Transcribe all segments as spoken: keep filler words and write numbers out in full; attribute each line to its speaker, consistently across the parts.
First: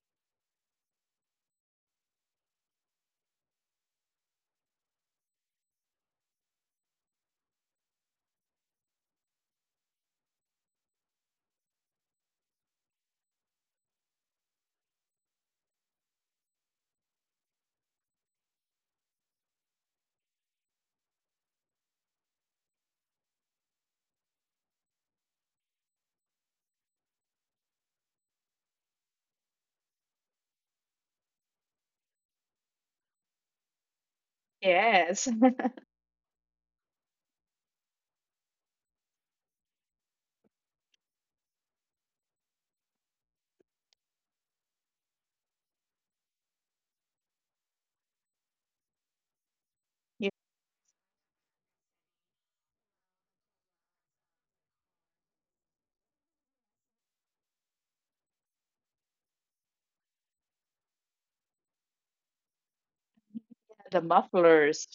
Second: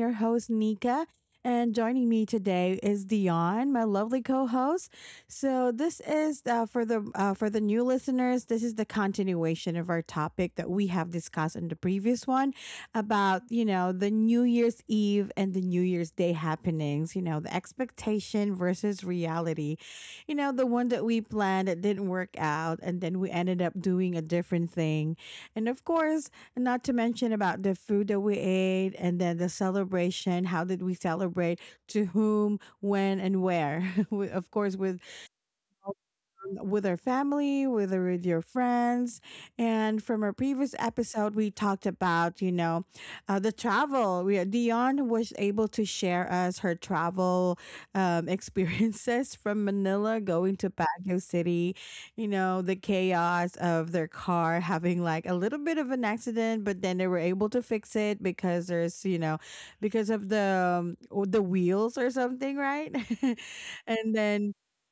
Speaker 1: your host, Nika. And joining me today is Dion, my lovely co-host. So this is uh, for the uh, for the new listeners. This is the continuation of our topic that we have discussed in the previous one about you know the New Year's Eve and the New Year's Day happenings. You know the expectation versus reality. You know the one that we planned that didn't work out, and then we ended up doing a different thing. And of course, not to mention about the food that we ate and then the celebration. How did we celebrate? To whom, when, and where? We- of course, with
Speaker 2: Yes.
Speaker 1: um, with our family, whether with your friends. And from our previous episode, we talked about, you know, uh, the travel. We, Dion was able to share us her travel um, experiences from Manila
Speaker 2: Yeah,
Speaker 1: going to Baguio City, you know, the chaos of their car having like a little bit of an accident, but then they were able to fix it because there's, you know, because of the um, the wheels or something, right?
Speaker 2: the
Speaker 1: And then
Speaker 2: mufflers.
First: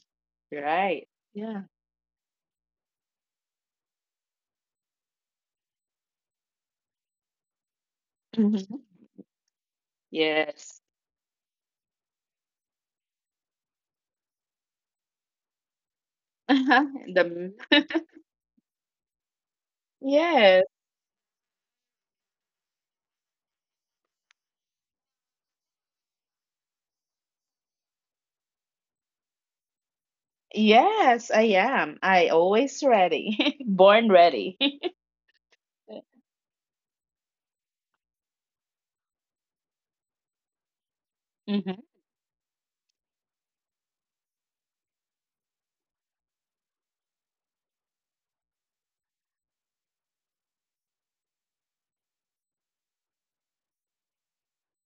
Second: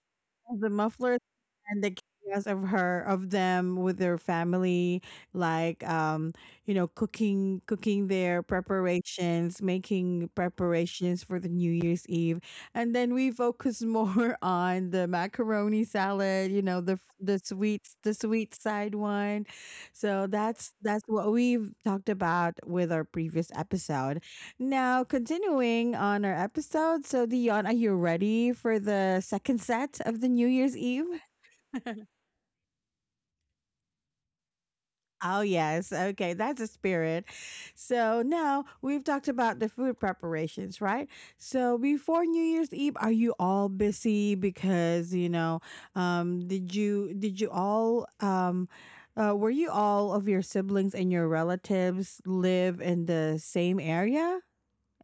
Speaker 1: the
Speaker 2: Right.
Speaker 1: muffler
Speaker 2: Yeah.
Speaker 1: and the chaos of her of them with their family, like, um you know, cooking cooking their
Speaker 2: Mhm.
Speaker 1: preparations, making
Speaker 2: Yes.
Speaker 1: preparations for the New Year's Eve. And then we focus more on the macaroni salad, you know, the f- the
Speaker 2: The
Speaker 1: sweets, the sweet side one. So
Speaker 2: yes.
Speaker 1: that's that's what we've talked about with our previous episode. Now continuing on our episode, so Dion, are you ready for the second set of the New Year's Eve?
Speaker 2: Yes, I am. I always ready. Born ready.
Speaker 1: Oh, yes. Okay. That's a spirit. So now we've talked about the food preparations, right? So
Speaker 2: Mhm.
Speaker 1: before New Year's Eve, are you all busy? Because, you know, um, did you, did you all, um, uh, were you all of your siblings and your relatives live in the same area?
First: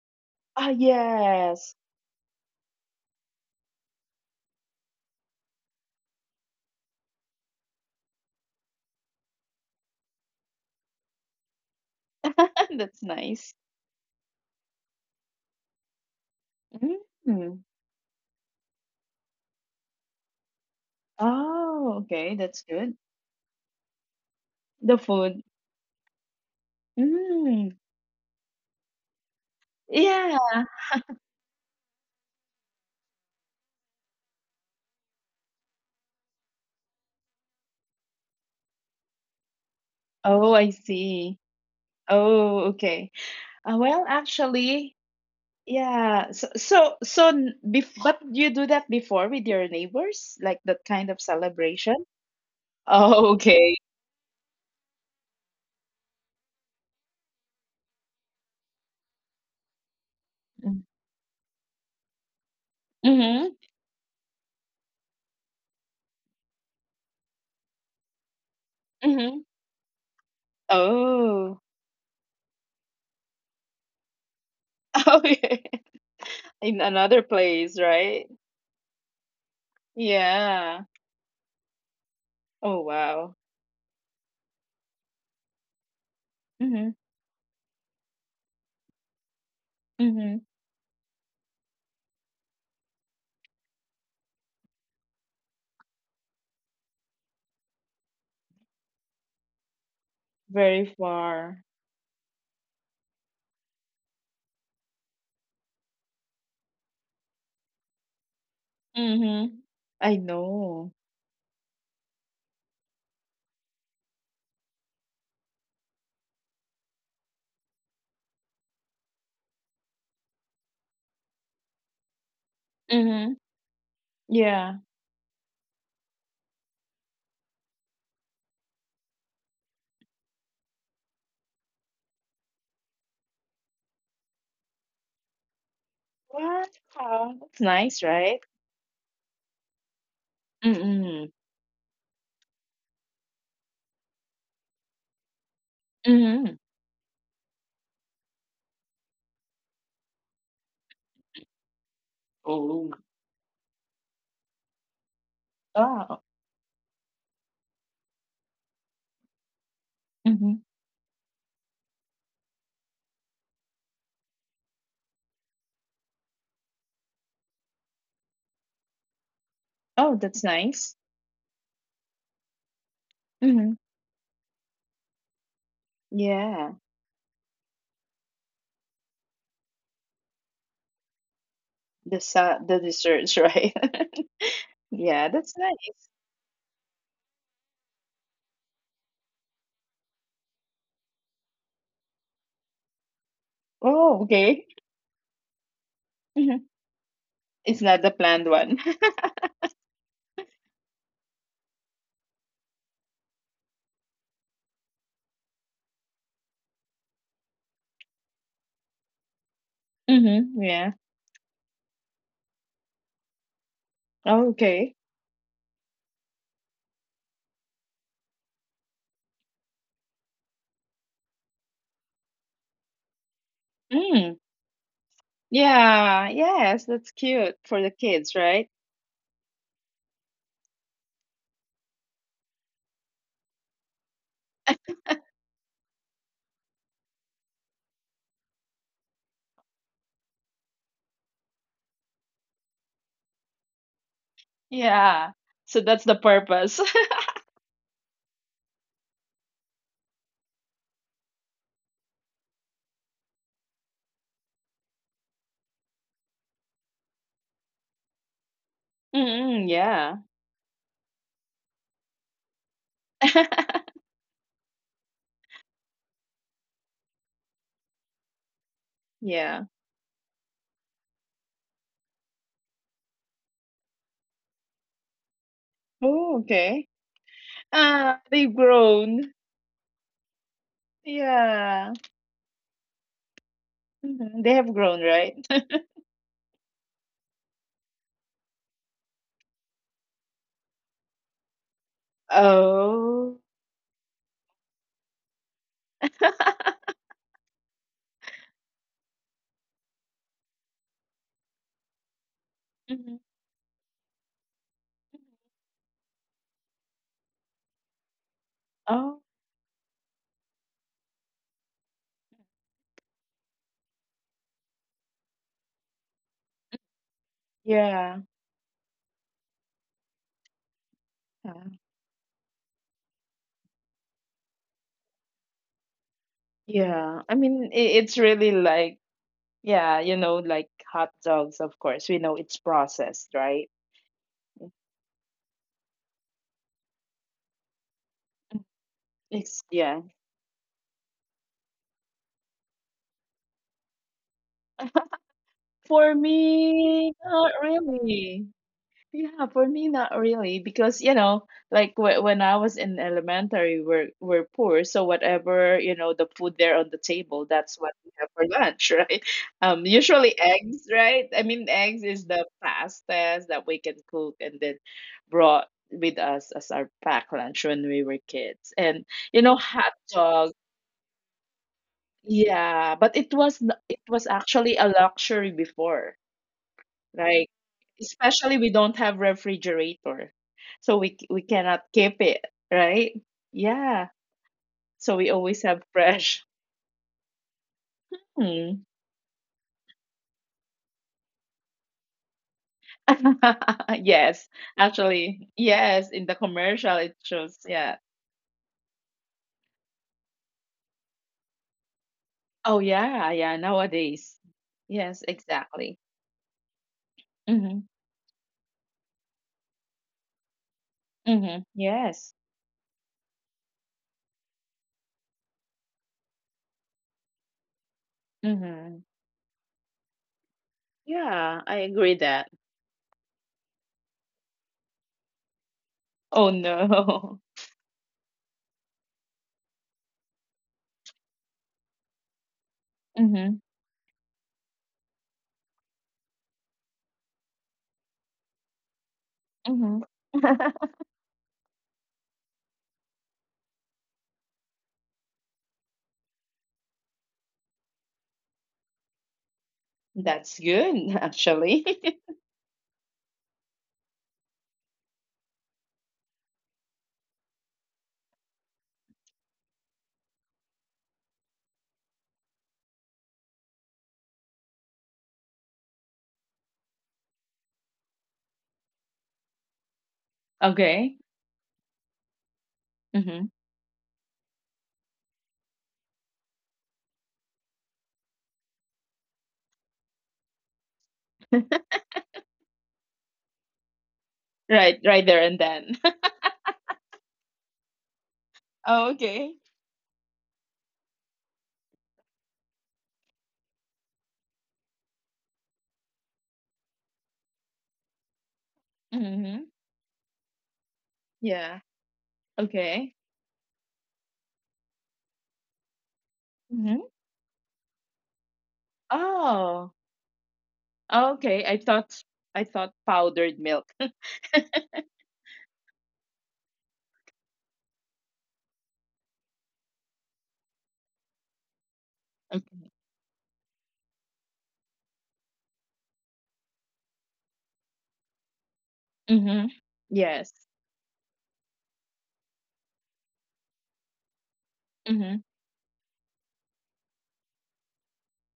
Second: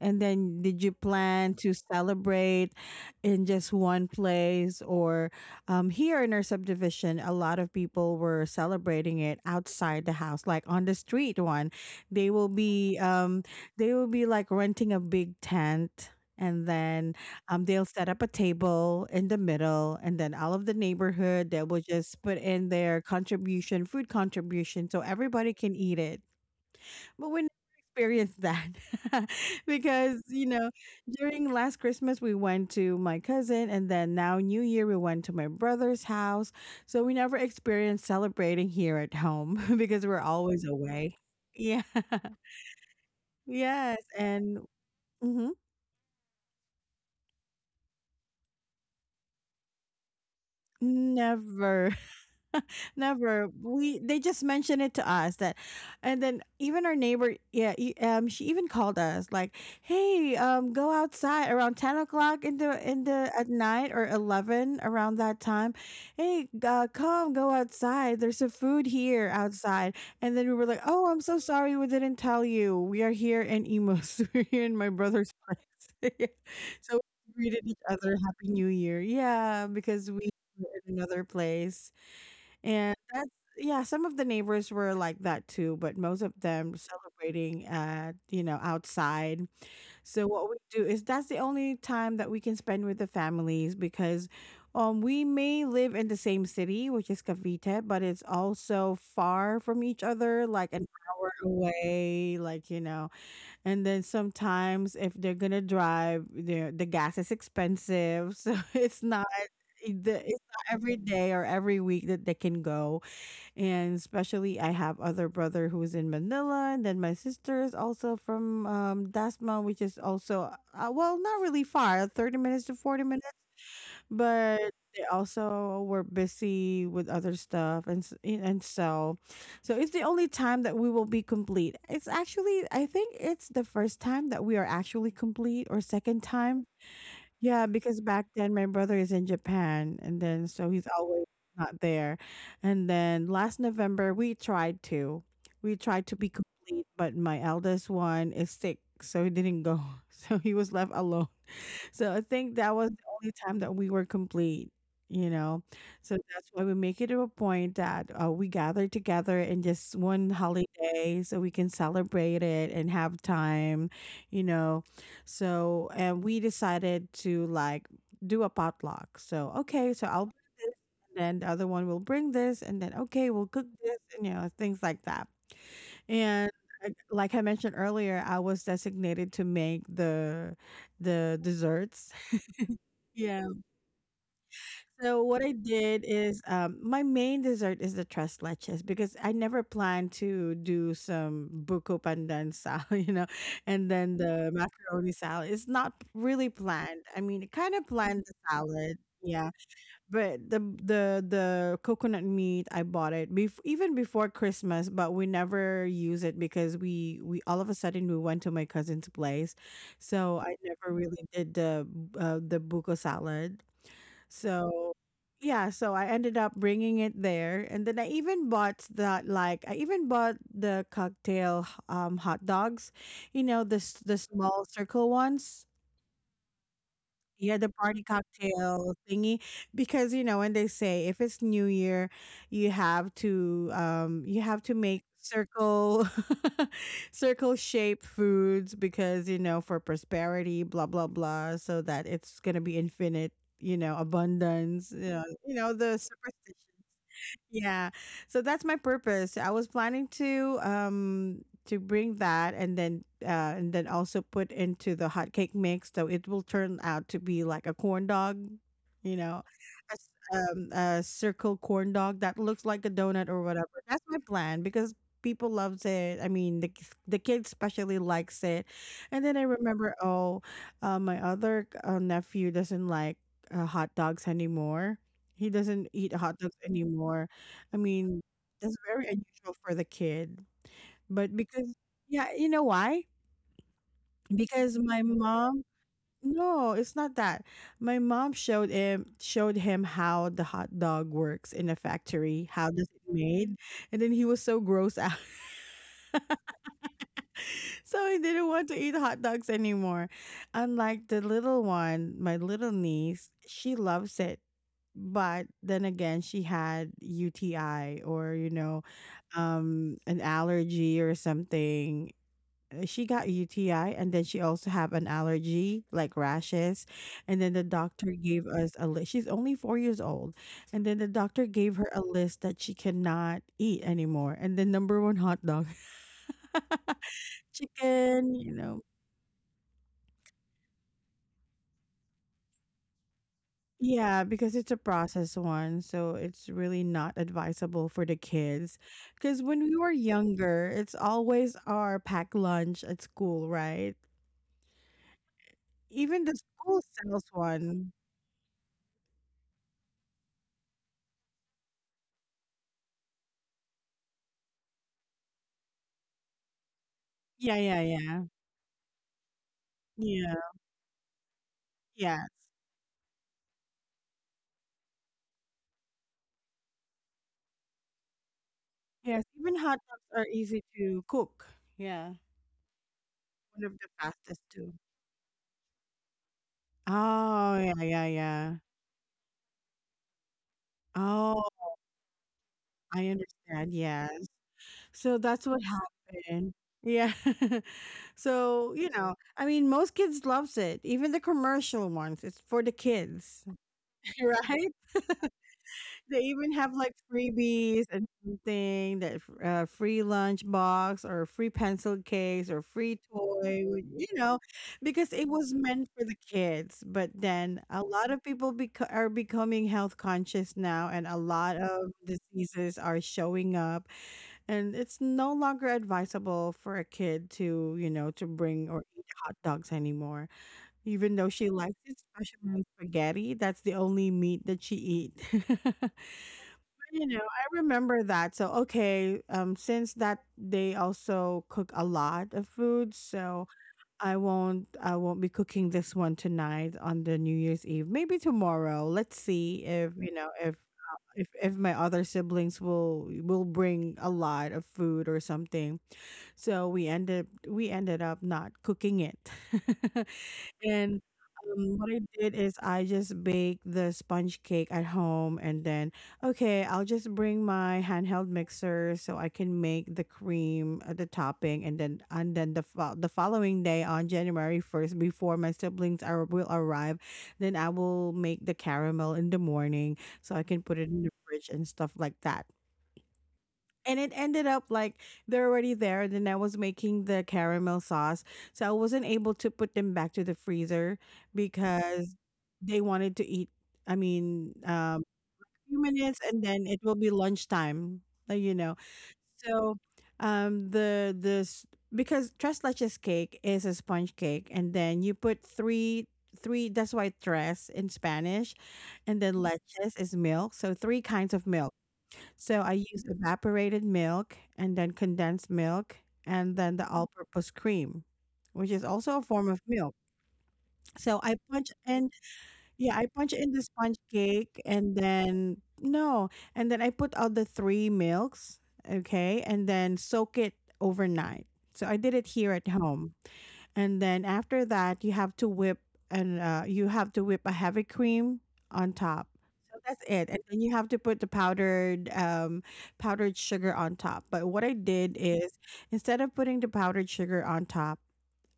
Speaker 1: And then
Speaker 2: Ah,
Speaker 1: did you plan to
Speaker 2: yes.
Speaker 1: celebrate in just one place? Or, um, here in our subdivision, a lot of people were celebrating it outside the house, like on the street one. They will be
Speaker 2: That's
Speaker 1: um,
Speaker 2: nice.
Speaker 1: they will be like renting a big tent, and then,
Speaker 2: Mm.
Speaker 1: um, they'll set up a table in the middle, and then all of the neighborhood that will
Speaker 2: Oh,
Speaker 1: just
Speaker 2: okay.
Speaker 1: put
Speaker 2: That's
Speaker 1: in
Speaker 2: good.
Speaker 1: their contribution, food contribution,
Speaker 2: The
Speaker 1: so
Speaker 2: food.
Speaker 1: everybody can eat it. But we never
Speaker 2: Mm.
Speaker 1: experienced that, because,
Speaker 2: Yeah.
Speaker 1: you know, during last Christmas, we went to my cousin, and then now New Year, we went to my brother's house. So we never experienced celebrating here at home because we're
Speaker 2: Oh,
Speaker 1: always
Speaker 2: I
Speaker 1: away.
Speaker 2: see.
Speaker 1: Yeah.
Speaker 2: Oh, okay. Uh,
Speaker 1: Yes.
Speaker 2: well,
Speaker 1: And
Speaker 2: actually,
Speaker 1: mhm,
Speaker 2: yeah. So so so n- bef but you do that before with your neighbors, like that kind of
Speaker 1: never.
Speaker 2: celebration? Oh,
Speaker 1: Never.
Speaker 2: okay.
Speaker 1: We They just mentioned it to us that, and then even our neighbor, yeah, e- um, she even called us like, "Hey, um, go outside around ten o'clock in the in the at
Speaker 2: Mm-hmm.
Speaker 1: night, or eleven, around that time. Hey, uh, come go outside. There's a food here
Speaker 2: Mm-hmm.
Speaker 1: outside." And then we were like, "Oh, I'm so
Speaker 2: Oh.
Speaker 1: sorry, we didn't tell you. We are here in Imus. We're here in my brother's place."
Speaker 2: Okay.
Speaker 1: Yeah.
Speaker 2: In
Speaker 1: So
Speaker 2: another
Speaker 1: we greeted each
Speaker 2: place,
Speaker 1: other,
Speaker 2: right?
Speaker 1: "Happy New Year!" Yeah, because we were
Speaker 2: Yeah.
Speaker 1: in another place.
Speaker 2: Oh,
Speaker 1: And that's,
Speaker 2: wow.
Speaker 1: yeah, some of the neighbors were like that too, but most of them
Speaker 2: Mm-hmm.
Speaker 1: celebrating at, you know, outside. So
Speaker 2: Mm-hmm.
Speaker 1: what we do is that's the only time that we can spend with the families, because, um we may live in the same city, which is Cavite, but it's also far from each other, like an
Speaker 2: Very
Speaker 1: hour
Speaker 2: far.
Speaker 1: away, like, you know. And then sometimes if they're gonna drive, the the gas is expensive, so it's not
Speaker 2: Mm-hmm. I
Speaker 1: the it's not
Speaker 2: know.
Speaker 1: every day or every week that they can go. And especially I have other brother who is in Manila, and then my sister is also from, um, Dasma, which is also, uh, well, not really far, thirty minutes to forty minutes,
Speaker 2: Mm-hmm.
Speaker 1: but
Speaker 2: Yeah.
Speaker 1: they also were busy with other stuff, and s- and so, so it's the only time that we will be complete. It's actually, I think it's the first time that we are actually complete, or second time.
Speaker 2: Wow. That's
Speaker 1: Yeah, because
Speaker 2: nice,
Speaker 1: back
Speaker 2: right?
Speaker 1: then my brother is in Japan, and then so he's
Speaker 2: Mm-hmm.
Speaker 1: always not there. And then last November we tried to. We tried to be
Speaker 2: Mm-hmm.
Speaker 1: complete, but my eldest one is sick, so he didn't go. So he was left alone. So I think that
Speaker 2: Oh.
Speaker 1: was the only time that we were complete, you know. So
Speaker 2: Wow.
Speaker 1: that's why we make it a point that uh, we gather together in just one
Speaker 2: Mm-hmm.
Speaker 1: holiday so we can celebrate it and have time, you know. So, and we decided to, like, do a potluck. So, okay, so
Speaker 2: Oh,
Speaker 1: I'll bring
Speaker 2: that's
Speaker 1: this,
Speaker 2: nice.
Speaker 1: and then the other one will bring this, and then, okay, we'll cook
Speaker 2: Mm-hmm.
Speaker 1: this, and, you know, things like that. And
Speaker 2: Yeah,
Speaker 1: I- like I mentioned earlier, I was designated to make the the desserts.
Speaker 2: the sa the desserts,
Speaker 1: Yeah.
Speaker 2: right?
Speaker 1: So
Speaker 2: Yeah,
Speaker 1: what I
Speaker 2: that's
Speaker 1: did
Speaker 2: nice.
Speaker 1: is, um my main dessert is the tres leches, because I never planned to do some buko pandan salad, you know, and then
Speaker 2: Oh,
Speaker 1: the
Speaker 2: okay.
Speaker 1: macaroni salad. It's not really
Speaker 2: Mhm.
Speaker 1: planned. I mean, it kind
Speaker 2: It's
Speaker 1: of
Speaker 2: not the
Speaker 1: planned the
Speaker 2: planned one.
Speaker 1: salad. Yeah, but the the the coconut meat I bought it bef- even before Christmas, but we never use it because we we all of a sudden we went to my cousin's place, so I
Speaker 2: Mm-hmm. Yeah.
Speaker 1: never really did the, uh, the buko salad.
Speaker 2: Oh, okay.
Speaker 1: So, yeah, so I ended up bringing it there, and then I even bought that, like I even bought the cocktail, um hot dogs, you know, the s- the
Speaker 2: Mm.
Speaker 1: small circle ones,
Speaker 2: Yeah. Yes, that's
Speaker 1: yeah,
Speaker 2: cute
Speaker 1: the
Speaker 2: for the
Speaker 1: party
Speaker 2: kids, right?
Speaker 1: cocktail thingy. Because, you know, when they say if it's New Year, you have to um you have to make circle circle shape foods because, you know, for prosperity, blah blah blah, so that it's gonna be infinite, you know, abundance, you know,
Speaker 2: Yeah.
Speaker 1: you know,
Speaker 2: So
Speaker 1: the
Speaker 2: that's the
Speaker 1: superstition.
Speaker 2: purpose.
Speaker 1: Yeah. So that's my purpose. I was planning to, um to bring that, and then, uh and then also put into the hot cake mix so it will turn out to be like a corn dog, you know,
Speaker 2: Mm-mm,
Speaker 1: a, s-
Speaker 2: yeah.
Speaker 1: um, a circle corn dog that looks like a donut or whatever. That's my plan because people loves it. I mean, the k- the kid especially likes it. And then I
Speaker 2: Yeah.
Speaker 1: remember, oh, uh, my other, uh, nephew doesn't like, uh, hot dogs anymore. He doesn't eat hot
Speaker 2: Oh,
Speaker 1: dogs
Speaker 2: okay.
Speaker 1: anymore. I
Speaker 2: Ah,
Speaker 1: mean,
Speaker 2: they've
Speaker 1: that's very
Speaker 2: grown.
Speaker 1: unusual for the kid. But because,
Speaker 2: Yeah.
Speaker 1: yeah, you know why?
Speaker 2: Mhm, they have
Speaker 1: Because
Speaker 2: grown,
Speaker 1: my
Speaker 2: right?
Speaker 1: mom, no, it's not that. My mom showed him showed him how the hot dog works in a factory. How does it
Speaker 2: Oh.
Speaker 1: made? And then he was so gross out, so he didn't want to eat hot dogs anymore. Unlike the little one, my little
Speaker 2: Mhm.
Speaker 1: niece, she loves it. But then again, she had U T I, or, you know,
Speaker 2: Oh,
Speaker 1: um an allergy or something. Uh, She got U T I, and then she also have an allergy, like rashes, and then the doctor
Speaker 2: yeah.
Speaker 1: gave us a list. She's only four years old, and then the doctor gave her a list that she cannot eat anymore, and then number one, hot dog,
Speaker 2: Yeah, I mean, i-
Speaker 1: chicken,
Speaker 2: it's
Speaker 1: you
Speaker 2: really
Speaker 1: know.
Speaker 2: like, yeah, you know, like hot dogs, of course, we know it's processed, right?
Speaker 1: Yeah, because it's a processed one, so it's really not advisable for the kids. Because when we
Speaker 2: It's,
Speaker 1: were
Speaker 2: yeah.
Speaker 1: younger, it's always our packed lunch at school, right?
Speaker 2: For
Speaker 1: Even the school
Speaker 2: me,
Speaker 1: sells
Speaker 2: not
Speaker 1: one.
Speaker 2: really. Yeah, for me, not really, because you know, like wh- when I was in elementary, we're we're poor, so whatever you know, the food there on the table,
Speaker 1: Yeah, yeah,
Speaker 2: that's what we
Speaker 1: yeah.
Speaker 2: have for lunch, right? Um,
Speaker 1: Yeah.
Speaker 2: usually eggs, right? I mean, eggs
Speaker 1: Yeah,
Speaker 2: is the fastest that we can cook, and then brought with us as our pack lunch when we were kids, and
Speaker 1: yes.
Speaker 2: you
Speaker 1: Even
Speaker 2: know,
Speaker 1: hot
Speaker 2: hot
Speaker 1: dogs are
Speaker 2: dog.
Speaker 1: easy to cook. Yeah.
Speaker 2: Yeah, but it
Speaker 1: One
Speaker 2: was
Speaker 1: of
Speaker 2: n-
Speaker 1: the
Speaker 2: it was
Speaker 1: fastest too.
Speaker 2: actually a luxury before
Speaker 1: Oh,
Speaker 2: like,
Speaker 1: yeah, yeah, yeah.
Speaker 2: especially we don't have refrigerator, so we c-
Speaker 1: Oh,
Speaker 2: we cannot keep it,
Speaker 1: I
Speaker 2: right?
Speaker 1: understand. Yes.
Speaker 2: Yeah.
Speaker 1: So
Speaker 2: So we
Speaker 1: that's what
Speaker 2: always have
Speaker 1: happened.
Speaker 2: fresh.
Speaker 1: Yeah. So, you
Speaker 2: Hmm.
Speaker 1: know, I mean, most kids loves it. Even the commercial ones. It's for the kids,
Speaker 2: Yes,
Speaker 1: right?
Speaker 2: actually, yes,
Speaker 1: They
Speaker 2: in the
Speaker 1: even have like
Speaker 2: commercial it shows,
Speaker 1: freebies
Speaker 2: yeah.
Speaker 1: and something, that, uh, free lunch box or free pencil case or
Speaker 2: Oh
Speaker 1: free
Speaker 2: yeah, yeah,
Speaker 1: toy, which, you know,
Speaker 2: nowadays.
Speaker 1: because it
Speaker 2: Yes,
Speaker 1: was meant for
Speaker 2: exactly.
Speaker 1: the kids. But then a
Speaker 2: Mhm.
Speaker 1: lot of people beco- are becoming health conscious now, and a lot
Speaker 2: Mhm.
Speaker 1: of
Speaker 2: Yes.
Speaker 1: diseases are showing up, and it's no longer advisable for a kid to, you know, to bring or eat
Speaker 2: Mhm.
Speaker 1: hot dogs anymore. Even though she
Speaker 2: Yeah,
Speaker 1: likes
Speaker 2: I
Speaker 1: it,
Speaker 2: agree that.
Speaker 1: especially on spaghetti, that's the only meat that she eat.
Speaker 2: Oh
Speaker 1: You know,
Speaker 2: no.
Speaker 1: I remember that. So, okay, um, since that they also cook a lot of food, so
Speaker 2: Mhm.
Speaker 1: I won't I won't be cooking this one tonight on the New Year's Eve. Maybe tomorrow. Let's see if,
Speaker 2: Mhm.
Speaker 1: you know, if uh, if if my other siblings will will bring a lot of food or something. So we ended we ended up not cooking it.
Speaker 2: That's
Speaker 1: And,
Speaker 2: good,
Speaker 1: um,
Speaker 2: actually.
Speaker 1: what I did is I just baked the sponge cake at home, and then okay, I'll just bring my handheld mixer so I can make the cream, uh, the topping, and then and then the fo- the following day on January first, before my siblings are will arrive, then I will make the caramel in the morning so I can put it in the
Speaker 2: Okay.
Speaker 1: fridge and stuff like that.
Speaker 2: Mhm.
Speaker 1: And it ended up like they're already there. Then I was making the caramel sauce, so I wasn't able to put them back to the freezer because they wanted to eat. I mean,
Speaker 2: Right,
Speaker 1: um,
Speaker 2: right there
Speaker 1: a
Speaker 2: and
Speaker 1: few
Speaker 2: then.
Speaker 1: minutes, and then it will be lunchtime. uh, You know,
Speaker 2: Oh, okay.
Speaker 1: so um, the this because tres leches cake is a sponge cake, and then you put three three. That's why tres in Spanish, and then
Speaker 2: Mm-hmm.
Speaker 1: leches is milk. So three kinds of milk.
Speaker 2: Yeah.
Speaker 1: So I use
Speaker 2: Okay.
Speaker 1: evaporated milk and then condensed milk, and then the
Speaker 2: Mm-hmm.
Speaker 1: all purpose cream, which is also a form of
Speaker 2: Oh.
Speaker 1: milk. So I
Speaker 2: Okay.
Speaker 1: punch
Speaker 2: I
Speaker 1: in,
Speaker 2: thought I thought
Speaker 1: yeah, I punch in
Speaker 2: powdered
Speaker 1: the
Speaker 2: milk.
Speaker 1: sponge cake and then, no, and then I put all the three milks, okay, and then soak it overnight. So I did it here at
Speaker 2: Okay.
Speaker 1: home, and then after that you have to whip, and uh, you have to whip a heavy cream on top.
Speaker 2: Mm-hmm.
Speaker 1: So that's it, and
Speaker 2: Yes.
Speaker 1: then you have to put the powdered um, powdered sugar on top. But what I did
Speaker 2: Mm-hmm.
Speaker 1: is, instead of putting the powdered sugar on top,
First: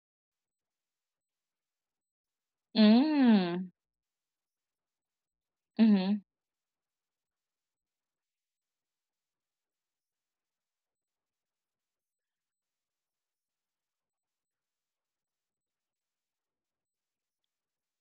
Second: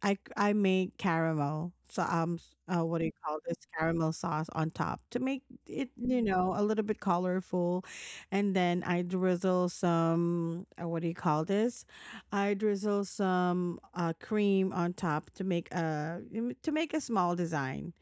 Speaker 1: I I made caramel. So um, s- uh, what do you call this,
Speaker 2: Mm.
Speaker 1: caramel sauce on top to make it, you
Speaker 2: Mm-hmm.
Speaker 1: know, a little bit colorful, and then I drizzle some uh, what do you call this? I drizzle some uh cream on top to make a to make a small design.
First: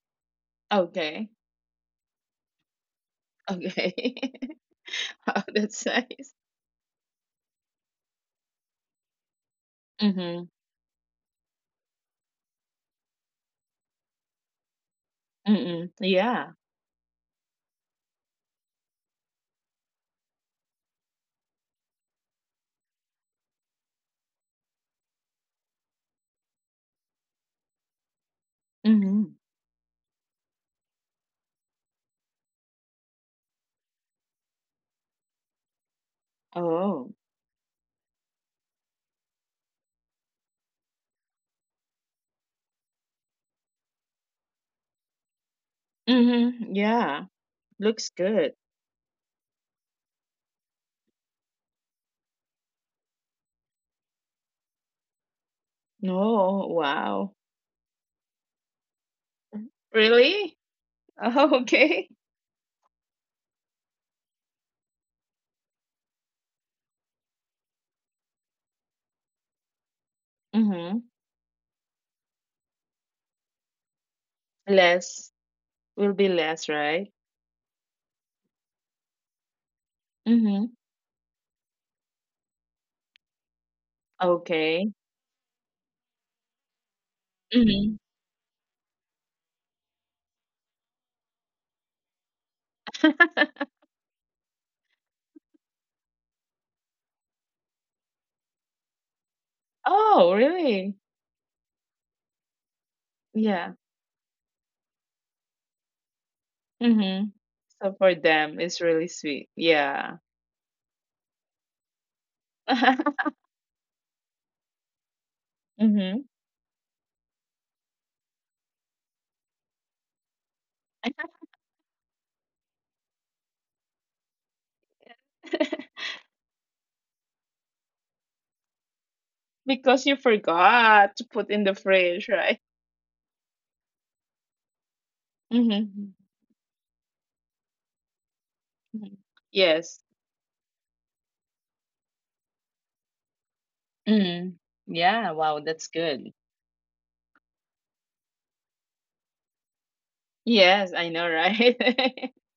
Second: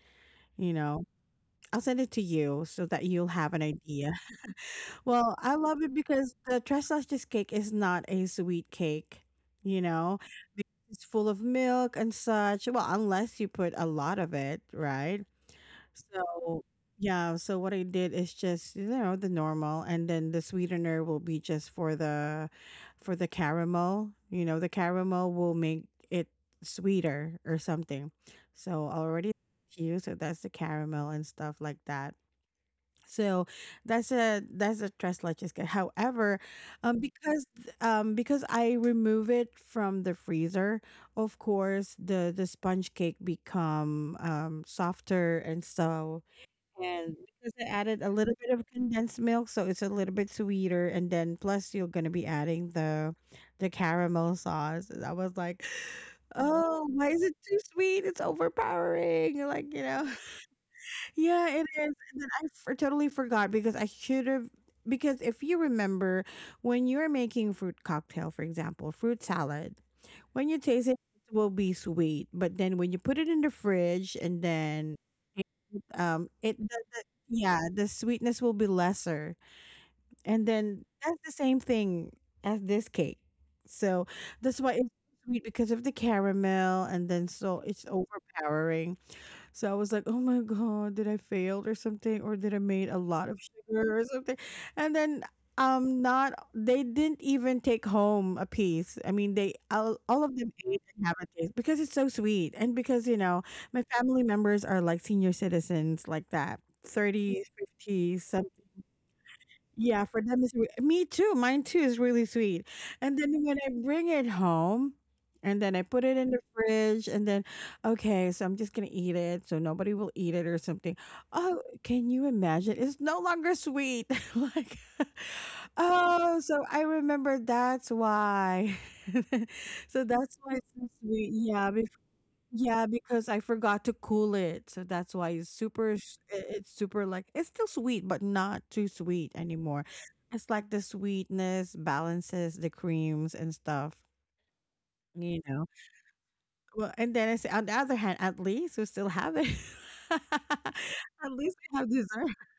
Speaker 1: You know,
Speaker 2: Okay.
Speaker 1: I'll send it to you so that you'll have an
Speaker 2: Okay.
Speaker 1: idea. Well,
Speaker 2: Wow,
Speaker 1: I love
Speaker 2: that's
Speaker 1: it
Speaker 2: nice.
Speaker 1: because the tres leches cake is not a sweet cake, you know,
Speaker 2: Mm-hmm.
Speaker 1: because it's full of milk and such. Well, unless you put a lot of it, right?
Speaker 2: Mm-mm. Yeah.
Speaker 1: So, yeah, so what I did is just, you know, the normal, and then the sweetener will be just for the for the caramel. You know, the caramel will make it sweeter or something. So,
Speaker 2: Mm-hmm.
Speaker 1: already you, so that's the caramel and stuff like that. So that's a that's a tres leches cake. However, um,
Speaker 2: Oh.
Speaker 1: because um, because I remove it from the freezer, of course the the sponge cake become um, softer, and so,
Speaker 2: Mm-hmm.
Speaker 1: and
Speaker 2: Yeah.
Speaker 1: because I added
Speaker 2: Looks
Speaker 1: a little bit
Speaker 2: good.
Speaker 1: of condensed milk, so it's a little bit sweeter. And then plus you're gonna be adding the the caramel sauce. And I was like,
Speaker 2: No.
Speaker 1: oh, why is it
Speaker 2: Wow.
Speaker 1: too sweet? It's overpowering. Like, you know.
Speaker 2: Really?
Speaker 1: Yeah, it is. And
Speaker 2: Okay.
Speaker 1: then I f- totally forgot because I should have. Because if you remember, when you're making fruit cocktail, for example, fruit salad, when you taste it,
Speaker 2: Mm-hmm.
Speaker 1: it will be sweet. But then when you put it in the fridge and then
Speaker 2: Less. Will
Speaker 1: um
Speaker 2: be
Speaker 1: it the,
Speaker 2: less,
Speaker 1: the,
Speaker 2: right?
Speaker 1: yeah, the sweetness will be lesser, and
Speaker 2: Mm-hmm.
Speaker 1: then that's the same thing as this cake. So that's why it's
Speaker 2: Okay.
Speaker 1: sweet because of the caramel, and then so it's
Speaker 2: Mm-hmm.
Speaker 1: overpowering. So I was like, oh my God, did I fail or something? Or did I made a lot of sugar or something? And then um not they didn't even take home a piece. I mean they all, all
Speaker 2: Oh,
Speaker 1: of them ate
Speaker 2: really?
Speaker 1: and have a taste because it's so sweet. And because, you know,
Speaker 2: Yeah.
Speaker 1: my family members are like senior citizens like that,
Speaker 2: Mm-hmm.
Speaker 1: thirties,
Speaker 2: So for
Speaker 1: fifties.
Speaker 2: them, it's really sweet.
Speaker 1: Yeah, for
Speaker 2: Yeah.
Speaker 1: them is, me too. Mine too is really sweet. And then when I bring it home, and then I put it
Speaker 2: Mm-hmm.
Speaker 1: in the fridge, and then okay, so I'm just gonna eat it, so nobody will eat it or something. Oh, can you imagine? It's no longer sweet. Like, oh, so I remember that's why. So
Speaker 2: Because you
Speaker 1: that's why it's so
Speaker 2: forgot to
Speaker 1: sweet.
Speaker 2: put in
Speaker 1: Yeah,
Speaker 2: the fridge, right?
Speaker 1: yeah, because I forgot to cool it. So that's why it's super,
Speaker 2: Mm-hmm.
Speaker 1: s- i- it's super, like, it's still sweet, but not too sweet anymore.
Speaker 2: Yes.
Speaker 1: It's like the sweetness balances the creams and stuff,
Speaker 2: Mm-hmm. Yeah,
Speaker 1: you
Speaker 2: wow,
Speaker 1: know.
Speaker 2: that's good.
Speaker 1: Well, and then I say, on the other hand, at least we still have it.
Speaker 2: Yes, I
Speaker 1: At
Speaker 2: know,
Speaker 1: least we have dessert.
Speaker 2: right?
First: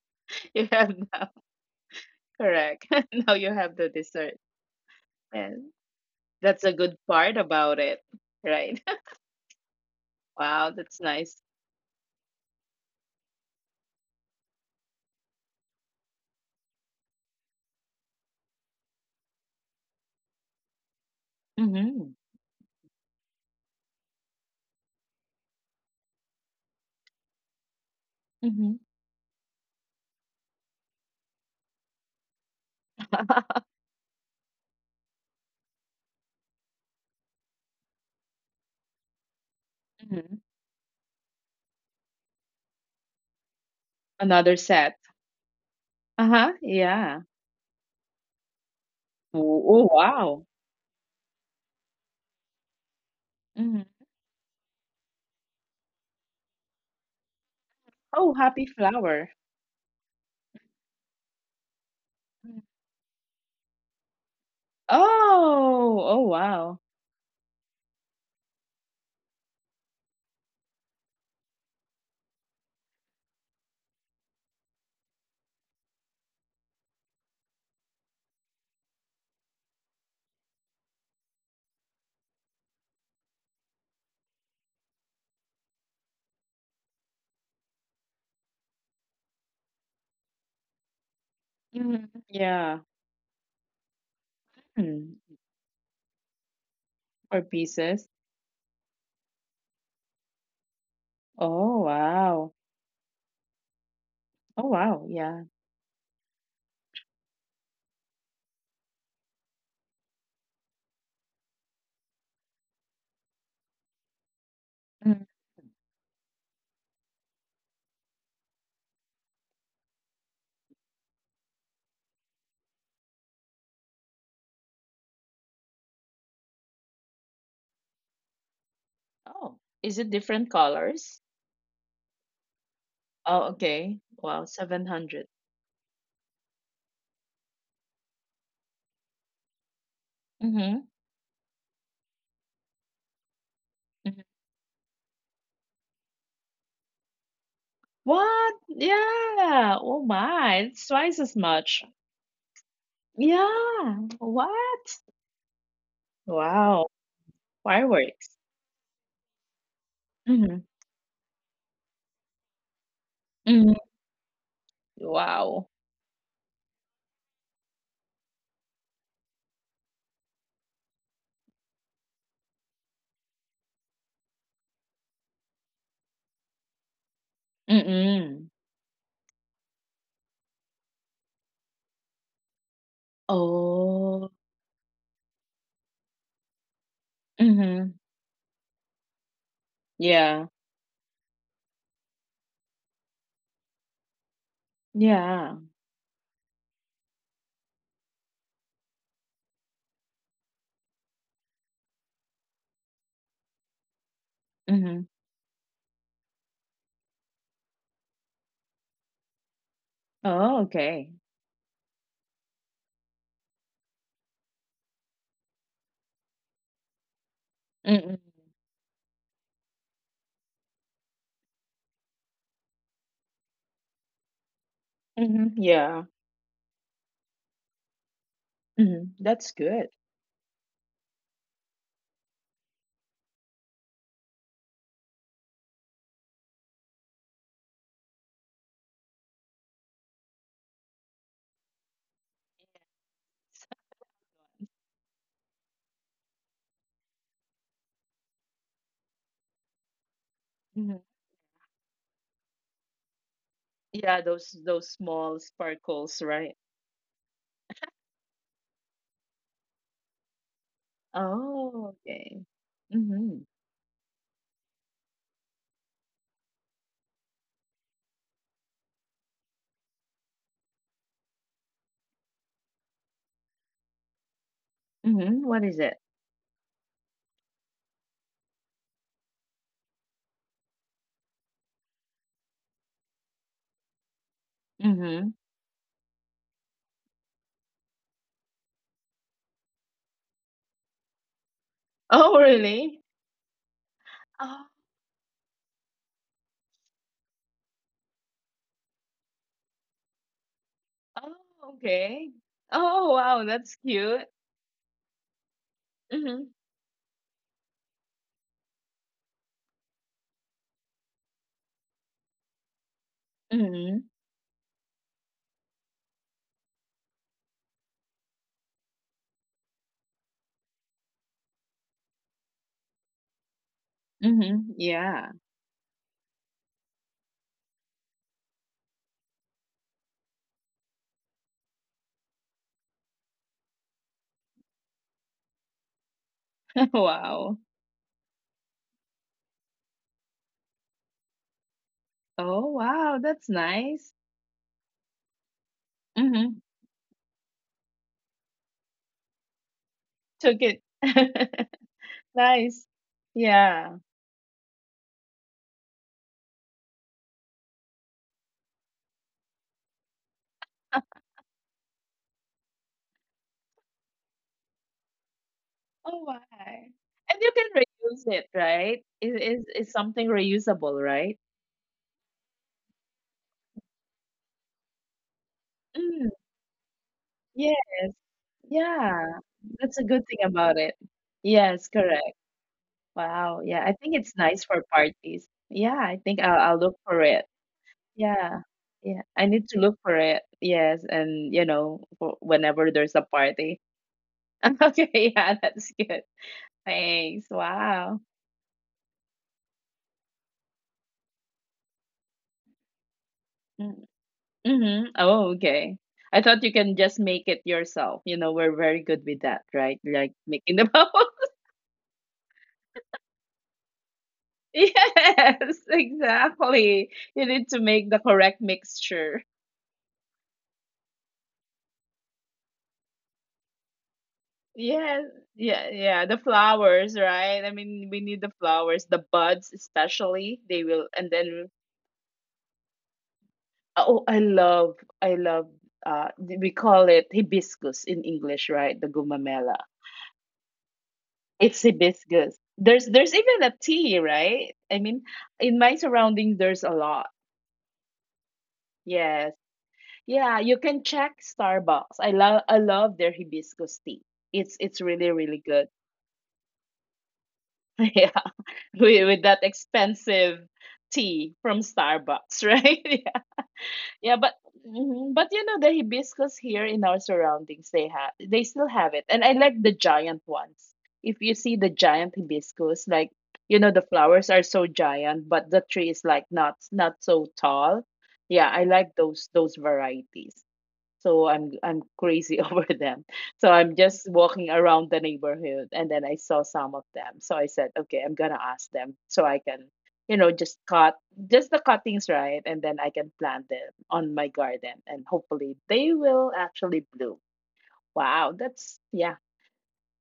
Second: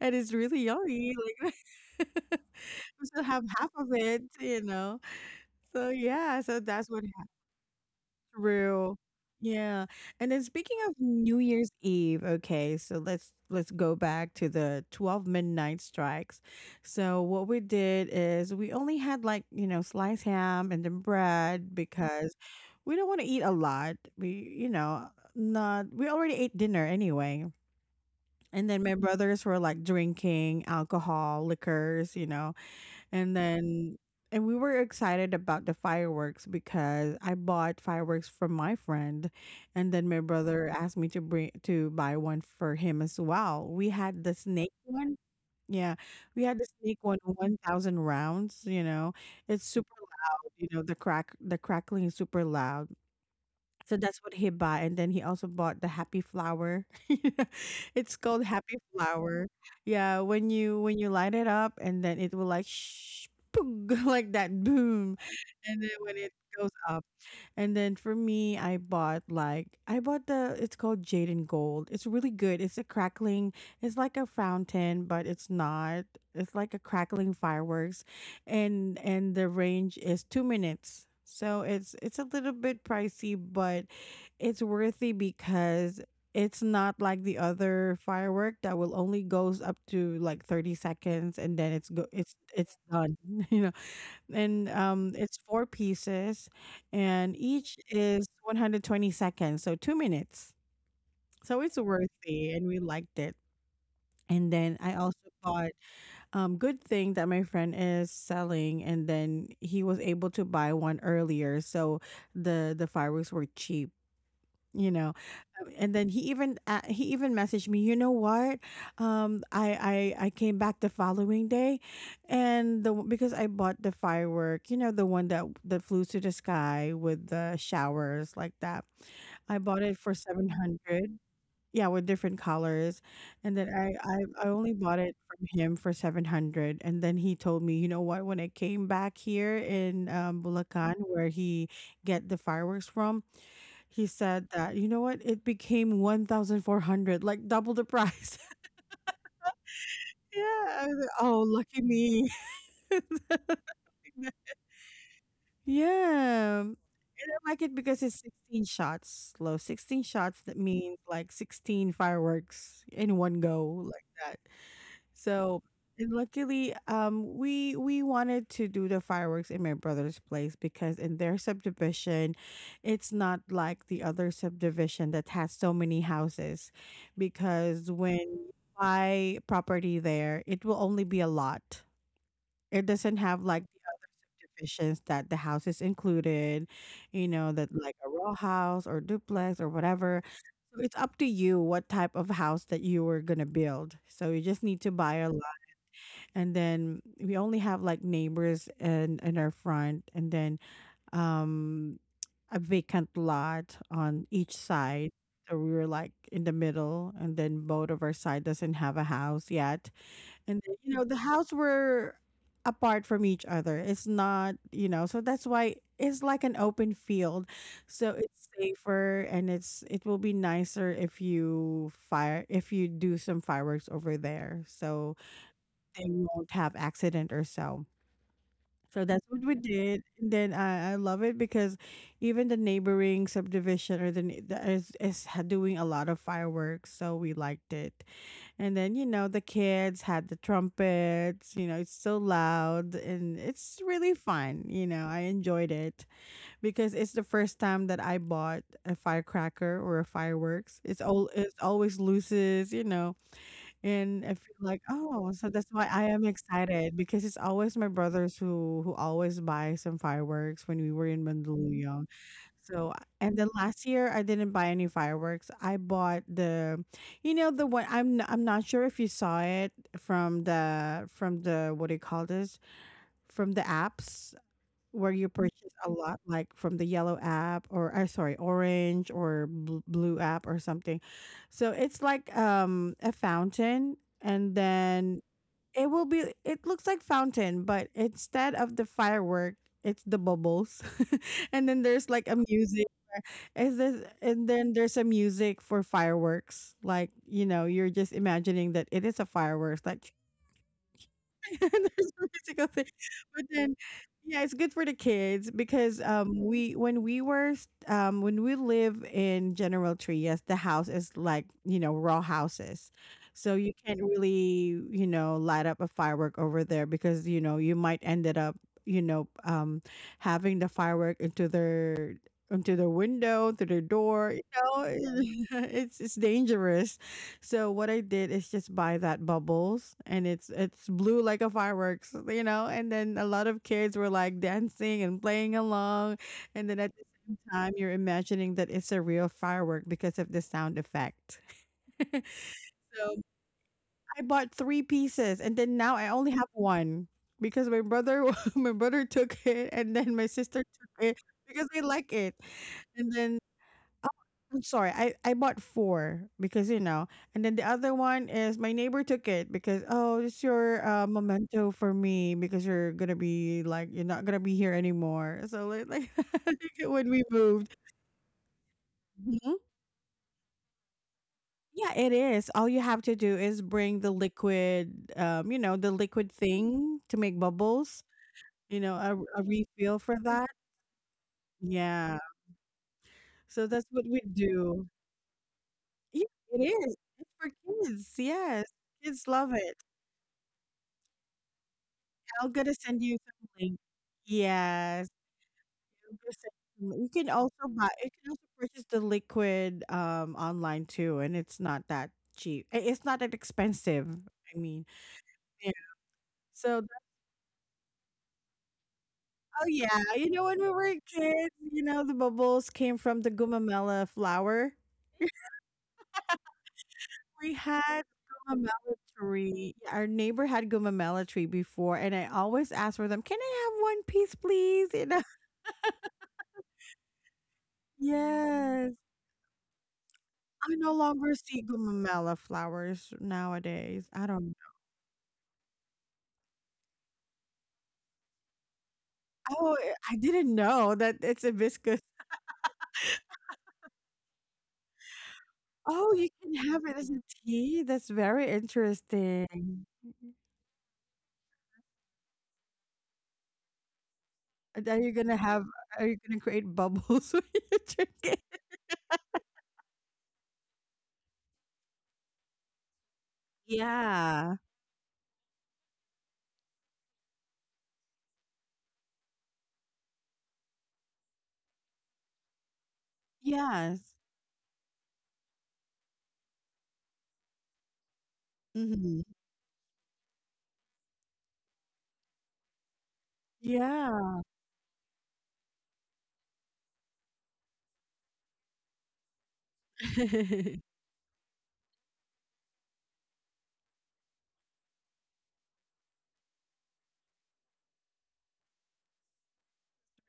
Speaker 1: And it's really
Speaker 2: You have
Speaker 1: yummy.
Speaker 2: now.
Speaker 1: Like,
Speaker 2: Correct.
Speaker 1: we still
Speaker 2: Now
Speaker 1: have
Speaker 2: you
Speaker 1: half
Speaker 2: have the
Speaker 1: of it,
Speaker 2: dessert.
Speaker 1: you know.
Speaker 2: And
Speaker 1: So yeah, so
Speaker 2: that's a
Speaker 1: that's
Speaker 2: good
Speaker 1: what.
Speaker 2: part about it, right?
Speaker 1: True. Yeah. And then
Speaker 2: Wow,
Speaker 1: speaking of
Speaker 2: that's
Speaker 1: New
Speaker 2: nice.
Speaker 1: Year's Eve, okay, so let's let's go back to the twelve midnight strikes. So what we did is we only had like, you know, sliced ham and then bread
Speaker 2: Mhm,
Speaker 1: because we don't want to eat a lot. We, you know, not we already ate dinner anyway. And
Speaker 2: mhm,
Speaker 1: then my brothers were like drinking alcohol, liquors, you know, and then, and we were excited about the fireworks because I bought fireworks from my friend, and then my
Speaker 2: mhm.
Speaker 1: brother asked me to bring to buy one for him as well. We had the
Speaker 2: Another
Speaker 1: snake
Speaker 2: set.
Speaker 1: one. Yeah. We
Speaker 2: Uh-huh,
Speaker 1: had the snake
Speaker 2: yeah.
Speaker 1: one, 1000 rounds, you know.
Speaker 2: Oh,
Speaker 1: It's
Speaker 2: oh,
Speaker 1: super
Speaker 2: wow.
Speaker 1: loud, you know, the crack the crackling is super loud.
Speaker 2: Mhm.
Speaker 1: So that's what he bought, and then he also bought the happy flower. It's
Speaker 2: Oh,
Speaker 1: called
Speaker 2: happy
Speaker 1: happy
Speaker 2: flower.
Speaker 1: flower. Yeah, when you when you light it up, and then it will
Speaker 2: Mhm.
Speaker 1: like shh, like that, boom, and then
Speaker 2: Oh,
Speaker 1: when
Speaker 2: oh,
Speaker 1: it goes
Speaker 2: wow.
Speaker 1: up. And then for me, I bought like I bought the, it's called Jade and Gold. It's really good. It's a crackling. It's like a fountain, but it's not. It's like a crackling fireworks, and and the range is two minutes, so it's it's a little bit pricey, but it's worthy because it's not like the other firework that will only goes up to like thirty seconds, and then it's
Speaker 2: Mhm.
Speaker 1: go it's
Speaker 2: Yeah.
Speaker 1: it's done. You know, and
Speaker 2: Hmm.
Speaker 1: um it's four pieces, and
Speaker 2: Four
Speaker 1: each
Speaker 2: pieces.
Speaker 1: is one hundred twenty seconds, so two minutes. So
Speaker 2: Oh,
Speaker 1: it's
Speaker 2: wow.
Speaker 1: worthy and we liked it. And
Speaker 2: Oh,
Speaker 1: then I
Speaker 2: wow.
Speaker 1: also
Speaker 2: Yeah.
Speaker 1: bought, um good thing that my friend is selling, and then he was able to buy one earlier, so the the fireworks were cheap, you know.
Speaker 2: Mhm.
Speaker 1: Um, and then he even uh, he even messaged me, you know what, um I, I I came back the following day, and the because I bought the firework, you know, the one that that flew to the sky with the showers like that.
Speaker 2: Oh,
Speaker 1: I bought
Speaker 2: is
Speaker 1: it
Speaker 2: it
Speaker 1: for
Speaker 2: different colors?
Speaker 1: seven hundred, yeah, with different colors.
Speaker 2: Oh,
Speaker 1: And then I,
Speaker 2: okay.
Speaker 1: I,
Speaker 2: Wow,
Speaker 1: I only bought it
Speaker 2: seven hundred.
Speaker 1: from him for seven hundred. And then he told me, you know what, when I came back here in um,
Speaker 2: Mm-hmm.
Speaker 1: Bulacan, where he get the fireworks from, he
Speaker 2: Mm-hmm.
Speaker 1: said that, you know what, it became one thousand four hundred, like double the price.
Speaker 2: What? Yeah. Oh my,
Speaker 1: Yeah.
Speaker 2: it's
Speaker 1: I was like,
Speaker 2: twice as
Speaker 1: oh,
Speaker 2: much.
Speaker 1: lucky me.
Speaker 2: Yeah. What?
Speaker 1: Yeah. And
Speaker 2: Wow.
Speaker 1: I like it because it's
Speaker 2: Fireworks.
Speaker 1: sixteen shots slow. sixteen shots, that
Speaker 2: Mhm,
Speaker 1: means like sixteen fireworks in one
Speaker 2: mhm.
Speaker 1: go, like that. So,
Speaker 2: Wow.
Speaker 1: and luckily, um, we we wanted to do the fireworks in my brother's place because in their subdivision, it's not like the other subdivision that has so many houses. Because when
Speaker 2: Mm.
Speaker 1: you buy property there, it will only be a lot. It doesn't have like the
Speaker 2: Oh.
Speaker 1: subdivisions that the house is included, you know, that
Speaker 2: Mhm.
Speaker 1: like a row house or duplex or whatever.
Speaker 2: Yeah.
Speaker 1: So it's up to you what type of house that you were gonna build. So you just need to buy a,
Speaker 2: Yeah.
Speaker 1: and then we only have like neighbors in in our front, and then um a vacant lot on each
Speaker 2: Mhm.
Speaker 1: side, so we were like in the middle, and then both of our side doesn't have a house yet. And
Speaker 2: Oh,
Speaker 1: then, you know,
Speaker 2: okay.
Speaker 1: the house were apart from each other. It's not, you know, so that's why it's like an open field. So
Speaker 2: Mm.
Speaker 1: it's safer, and it's it will be nicer if you fire if you do some fireworks over there, so
Speaker 2: Mhm. Yeah.
Speaker 1: they won't have accident or so. So
Speaker 2: Mhm.
Speaker 1: that's what
Speaker 2: That's
Speaker 1: we
Speaker 2: good.
Speaker 1: did. And then I, I love it because even the neighboring subdivision or the ne- the- is is ha- doing a lot of fireworks, so we liked it. And then you know the kids had the trumpets. You know it's so loud and it's really fun. You know I enjoyed it because it's the first time that I bought a firecracker or a fireworks.
Speaker 2: Mhm.
Speaker 1: It's all, it always loses. You know,
Speaker 2: Yeah,
Speaker 1: and I
Speaker 2: those
Speaker 1: feel like,
Speaker 2: those
Speaker 1: oh,
Speaker 2: small
Speaker 1: so that's why I
Speaker 2: sparkles,
Speaker 1: am
Speaker 2: right?
Speaker 1: excited, because it's always my brothers who who always buy some fireworks when we were in
Speaker 2: Oh,
Speaker 1: Mandaluyong.
Speaker 2: okay.
Speaker 1: So, and
Speaker 2: Mhm.
Speaker 1: then last year I didn't buy any fireworks. I bought the, you know, the one I'm n- I'm not sure if you saw it from the from the what do you call this, from the apps where you
Speaker 2: Mhm. What
Speaker 1: purchase
Speaker 2: is
Speaker 1: a
Speaker 2: it?
Speaker 1: lot, like from the yellow app or uh, sorry, orange or bl- blue app or something. So it's like um a fountain, and then
Speaker 2: Mhm.
Speaker 1: it will be, it looks like fountain, but instead of the firework, it's the bubbles. And then there's like a
Speaker 2: Oh,
Speaker 1: music,
Speaker 2: really?
Speaker 1: is this, and
Speaker 2: Oh,
Speaker 1: then there's a music for fireworks, like you know, you're just imagining that it is a fireworks, like
Speaker 2: oh,
Speaker 1: there's a
Speaker 2: okay.
Speaker 1: musical thing.
Speaker 2: Oh, wow,
Speaker 1: But
Speaker 2: that's
Speaker 1: then,
Speaker 2: cute.
Speaker 1: yeah, it's good for the kids because um
Speaker 2: Mhm.
Speaker 1: we, when we were s- um when we live in General Tree, yes, the house is like, you know, raw houses. So you can't
Speaker 2: Mhm.
Speaker 1: really, you know, light up a firework over there because, you know, you might ended up, you know, um having the firework into their, into their window, to their door,
Speaker 2: Mhm. Yeah.
Speaker 1: you know, it's it's dangerous. So what I did is just buy that bubbles, and it's it's blue like a fireworks, you know, and then a lot of kids were like dancing and playing along, and then at the same
Speaker 2: Wow.
Speaker 1: time you're imagining that it's a real firework because of the sound effect.
Speaker 2: Oh, wow.
Speaker 1: So
Speaker 2: That's nice.
Speaker 1: I bought three pieces, and then now I only have
Speaker 2: Mm-hmm.
Speaker 1: one because my brother, my brother took it, and then my
Speaker 2: Took
Speaker 1: sister
Speaker 2: it.
Speaker 1: took it because they like it. And
Speaker 2: Nice.
Speaker 1: then
Speaker 2: Yeah.
Speaker 1: I'm sorry. I I bought four because, you know, and then the other one is my neighbor took it because, oh, it's your uh, memento for me because you're gonna be like, you're not gonna be here anymore. So like, like
Speaker 2: Oh, wow.
Speaker 1: when we
Speaker 2: And you can
Speaker 1: moved,
Speaker 2: reuse it, right? Is
Speaker 1: mhm.
Speaker 2: is is something reusable, right?
Speaker 1: Yeah, it is. All you have to do is bring the liquid, um, you know, the liquid
Speaker 2: Mm,
Speaker 1: thing to make
Speaker 2: yes.
Speaker 1: bubbles. You know, a,
Speaker 2: Yeah.
Speaker 1: a refill
Speaker 2: That's a
Speaker 1: for
Speaker 2: good thing
Speaker 1: that.
Speaker 2: about it. Yes,
Speaker 1: Yeah.
Speaker 2: correct.
Speaker 1: So
Speaker 2: Wow.
Speaker 1: that's
Speaker 2: Yeah,
Speaker 1: what
Speaker 2: I
Speaker 1: we
Speaker 2: think it's nice
Speaker 1: do.
Speaker 2: for parties. Yeah,
Speaker 1: Yeah,
Speaker 2: I think
Speaker 1: it
Speaker 2: I'll I'll
Speaker 1: is.
Speaker 2: look for
Speaker 1: It's for
Speaker 2: it.
Speaker 1: kids.
Speaker 2: Yeah.
Speaker 1: Yes, kids
Speaker 2: Yeah,
Speaker 1: love
Speaker 2: I need
Speaker 1: it.
Speaker 2: to look for it. Yes, and you know, for
Speaker 1: I'm gonna
Speaker 2: whenever
Speaker 1: send you
Speaker 2: there's a
Speaker 1: some link.
Speaker 2: party.
Speaker 1: Yes,
Speaker 2: Okay, yeah, that's
Speaker 1: I'm
Speaker 2: good.
Speaker 1: gonna send you some- you can
Speaker 2: Thanks.
Speaker 1: also buy, you
Speaker 2: Wow.
Speaker 1: can also purchase the liquid, um, online too, and it's not that cheap. I, it's not that expensive, I mean.
Speaker 2: Mm-hmm. Oh,
Speaker 1: Yeah.
Speaker 2: okay. I thought you
Speaker 1: So the,
Speaker 2: can just make it yourself. You know, we're very good with that,
Speaker 1: oh, yeah,
Speaker 2: right?
Speaker 1: you
Speaker 2: Like
Speaker 1: know, when we
Speaker 2: making the
Speaker 1: were
Speaker 2: bubble.
Speaker 1: kids, you know, the bubbles came from the gumamela flower.
Speaker 2: Yes, exactly. You
Speaker 1: We
Speaker 2: need to
Speaker 1: had
Speaker 2: make the correct
Speaker 1: gumamela
Speaker 2: mixture.
Speaker 1: tree. Yeah, our neighbor had gumamela tree before, and I always asked for them, "Can I have one piece, please?" You know?
Speaker 2: Yes, yeah, yeah. The flowers, right? I mean, we need the
Speaker 1: Yes.
Speaker 2: flowers, the buds especially.
Speaker 1: I
Speaker 2: They
Speaker 1: no
Speaker 2: will, and
Speaker 1: longer see
Speaker 2: then
Speaker 1: gumamela flowers nowadays.
Speaker 2: oh,
Speaker 1: I
Speaker 2: I
Speaker 1: don't.
Speaker 2: love, I love. Uh, we call it hibiscus in English, right? The
Speaker 1: Oh,
Speaker 2: gumamela.
Speaker 1: eh, I didn't know that it's
Speaker 2: It's
Speaker 1: hibiscus.
Speaker 2: hibiscus. There's there's even a tea, right? I mean, in my
Speaker 1: Oh, you can
Speaker 2: surroundings,
Speaker 1: have
Speaker 2: there's a
Speaker 1: it as a
Speaker 2: lot.
Speaker 1: tea? That's very
Speaker 2: Yes,
Speaker 1: interesting.
Speaker 2: yeah. You can check Starbucks. I love I love their hibiscus tea. It's
Speaker 1: And are
Speaker 2: it's
Speaker 1: you
Speaker 2: really
Speaker 1: gonna
Speaker 2: really
Speaker 1: have,
Speaker 2: good.
Speaker 1: are you gonna create bubbles when you drink
Speaker 2: Yeah,
Speaker 1: it?
Speaker 2: with, with that expensive tea from Starbucks, right? Yeah,
Speaker 1: Yeah.
Speaker 2: but mhm, but you know the hibiscus here in our surroundings, they have they still have it, and I like the giant ones. If you see the giant hibiscus, like you know the
Speaker 1: Yes.
Speaker 2: flowers are so giant, but the tree is like not not so tall. Yeah, I like
Speaker 1: Mhm.
Speaker 2: those those varieties so I'm I'm crazy over them. So I'm just
Speaker 1: Yeah.
Speaker 2: walking around the neighborhood and then I saw some of them. So I said, okay, I'm gonna ask them so I can, you know, just cut just the cuttings right and then I can plant them on my garden and hopefully they will actually bloom. Wow, that's yeah.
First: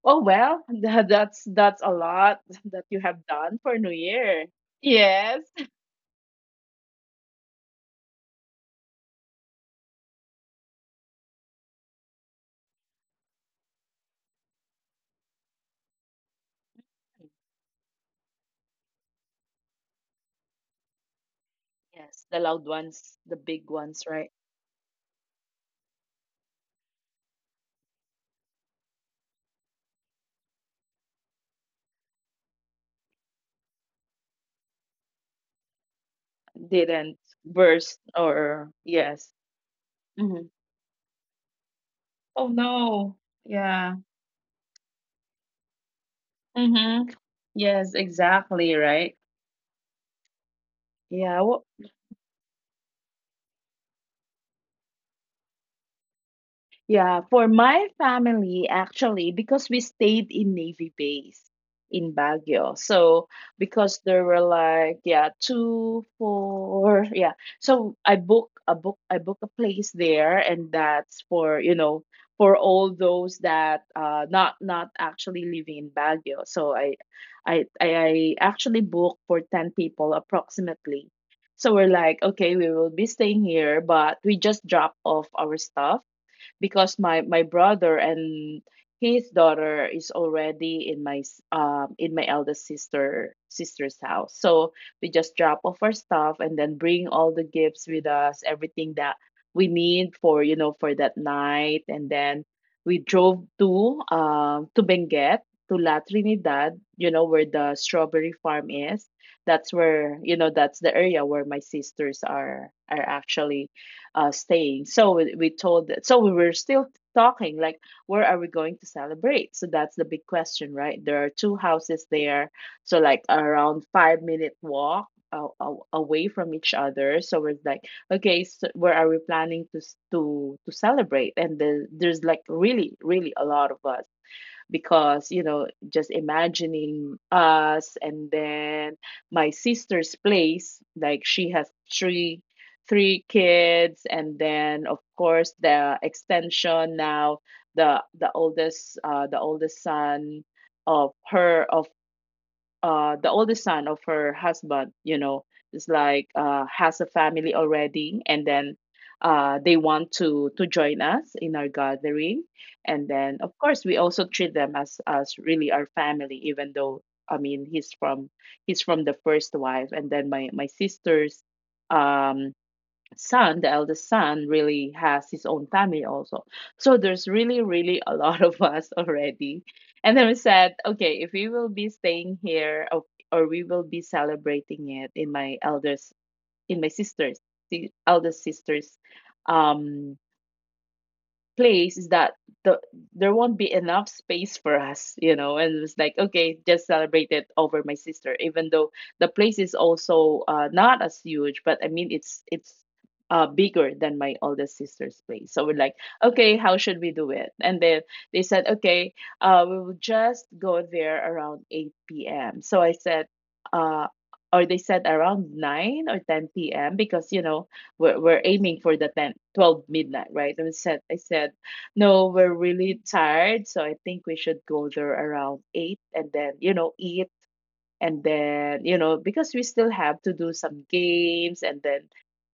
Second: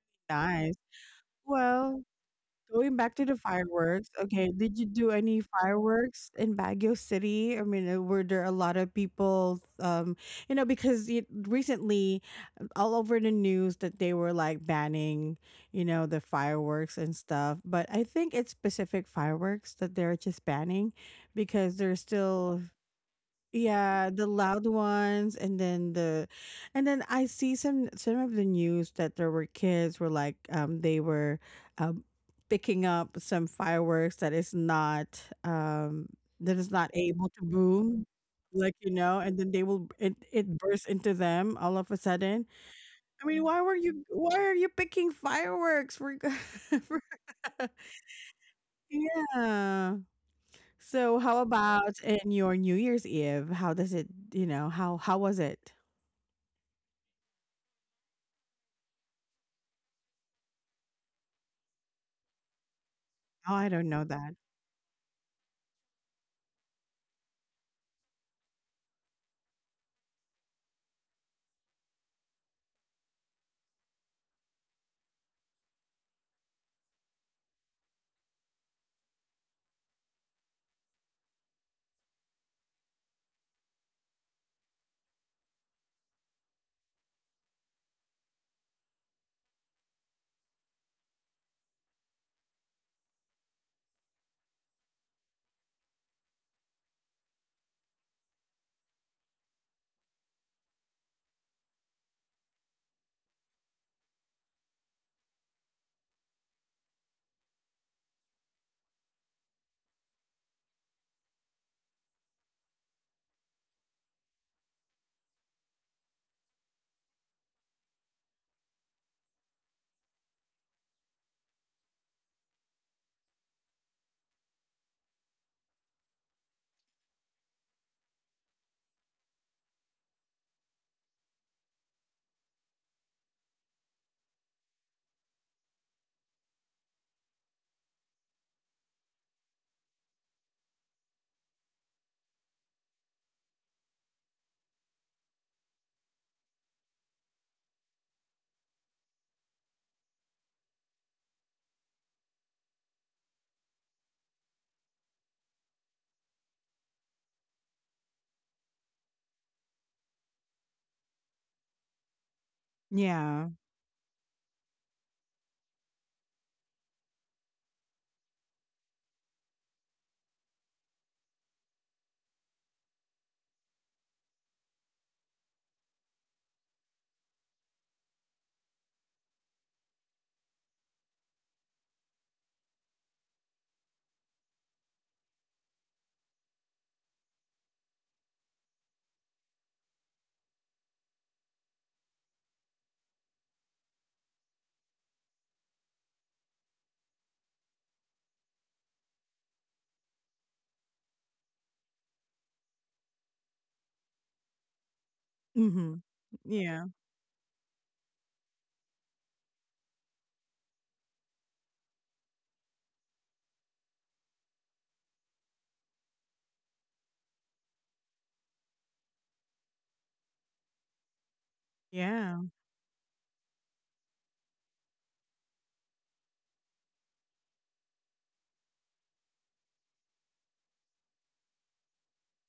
Speaker 2: Oh well,
Speaker 1: Nice.
Speaker 2: that's that's a
Speaker 1: Well,
Speaker 2: lot that
Speaker 1: going
Speaker 2: you
Speaker 1: back to
Speaker 2: have
Speaker 1: the
Speaker 2: done for New
Speaker 1: fireworks,
Speaker 2: Year.
Speaker 1: okay, did you do any
Speaker 2: Yes.
Speaker 1: fireworks in Baguio City? I mean, uh, were there a lot of people, um, you know, because it, recently, um, all over the news that they were like banning, you know, the fireworks and stuff. But I think it's specific fireworks that they're just banning because they're
Speaker 2: Yes, the
Speaker 1: still,
Speaker 2: loud ones, the big ones,
Speaker 1: yeah, the
Speaker 2: right?
Speaker 1: loud ones, and then the, and then I see some some of the news that there were kids were like, um they were, um picking up some fireworks that is not, um that is not
Speaker 2: Didn't
Speaker 1: able to
Speaker 2: burst
Speaker 1: boom,
Speaker 2: or
Speaker 1: like, you know,
Speaker 2: yes.
Speaker 1: and then they will, it
Speaker 2: Mhm.
Speaker 1: it bursts into them all of a
Speaker 2: Oh
Speaker 1: sudden.
Speaker 2: no.
Speaker 1: I mean, why were
Speaker 2: Yeah.
Speaker 1: you, why are you picking fireworks for, for
Speaker 2: Mm-hmm. Yes, exactly, right?
Speaker 1: yeah, so how
Speaker 2: Yeah.
Speaker 1: about in your New Year's Eve? How does it, you know, how how was it?
Speaker 2: Yeah, for my family, actually, because we stayed in Navy Base in Baguio. So,
Speaker 1: Oh, I don't
Speaker 2: because
Speaker 1: know
Speaker 2: there
Speaker 1: that.
Speaker 2: were like, yeah, two, four, yeah. So I book a book, I book a place there, and that's for, you know, for all those that uh not not actually living in Baguio. So I I I I actually book for 10 people approximately. So we're like, okay, we will be staying here, but we just drop off our stuff because my my brother and his daughter is already in my s- um in my eldest sister sister's house. So we just drop off our stuff and then bring all the gifts with us, everything that we need for you know for that night, and then we drove to um to Benguet, to La Trinidad, you know where the strawberry farm is. That's where, you know, that's the area where my sisters are are actually uh, staying. So we, we told that. So we were still talking like where are we going to celebrate, so that's the big question. Right there are two houses there, so like around five minute walk a- away from each other, so we're like, okay, so where are we planning to s- to to celebrate? And the, there's like really really a lot of us because, you know, just imagining us and then my sister's place, like she has three three kids, and then of course the extension now, the the oldest, uh the oldest son of her of uh the oldest son of her husband, you know, is like uh has a family already, and then uh they want to to join us in our gathering. And then
Speaker 1: Yeah.
Speaker 2: of course we also treat them as as really our family, even though, I mean, he's from he's from the first wife, and then my my sisters um son, the eldest son, really has his own family also. So there's really, really a lot of us already. And then we said, okay, if we will be staying here, or or we will be celebrating it in my elders, in my sister's, the eldest sister's um, place, is that the there won't be enough space for us, you know. And it was like, okay, just celebrate it over my sister, even though the place is also uh, not as huge, but I mean it's it's uh, bigger than my oldest sister's place. So we're like,
Speaker 1: Mm-hmm.
Speaker 2: okay, how
Speaker 1: Yeah.
Speaker 2: should we do it? And then they said, okay, uh, we will just go there around eight p m. So I said, uh, or they said around nine or ten p m because, you know, we're, we're aiming for the ten twelve midnight, right. And I said i said no,
Speaker 1: Yeah.
Speaker 2: we're really tired, so I think we should go there around eight, and then, you know, eat, and then, you know, because we still have to do some games, and then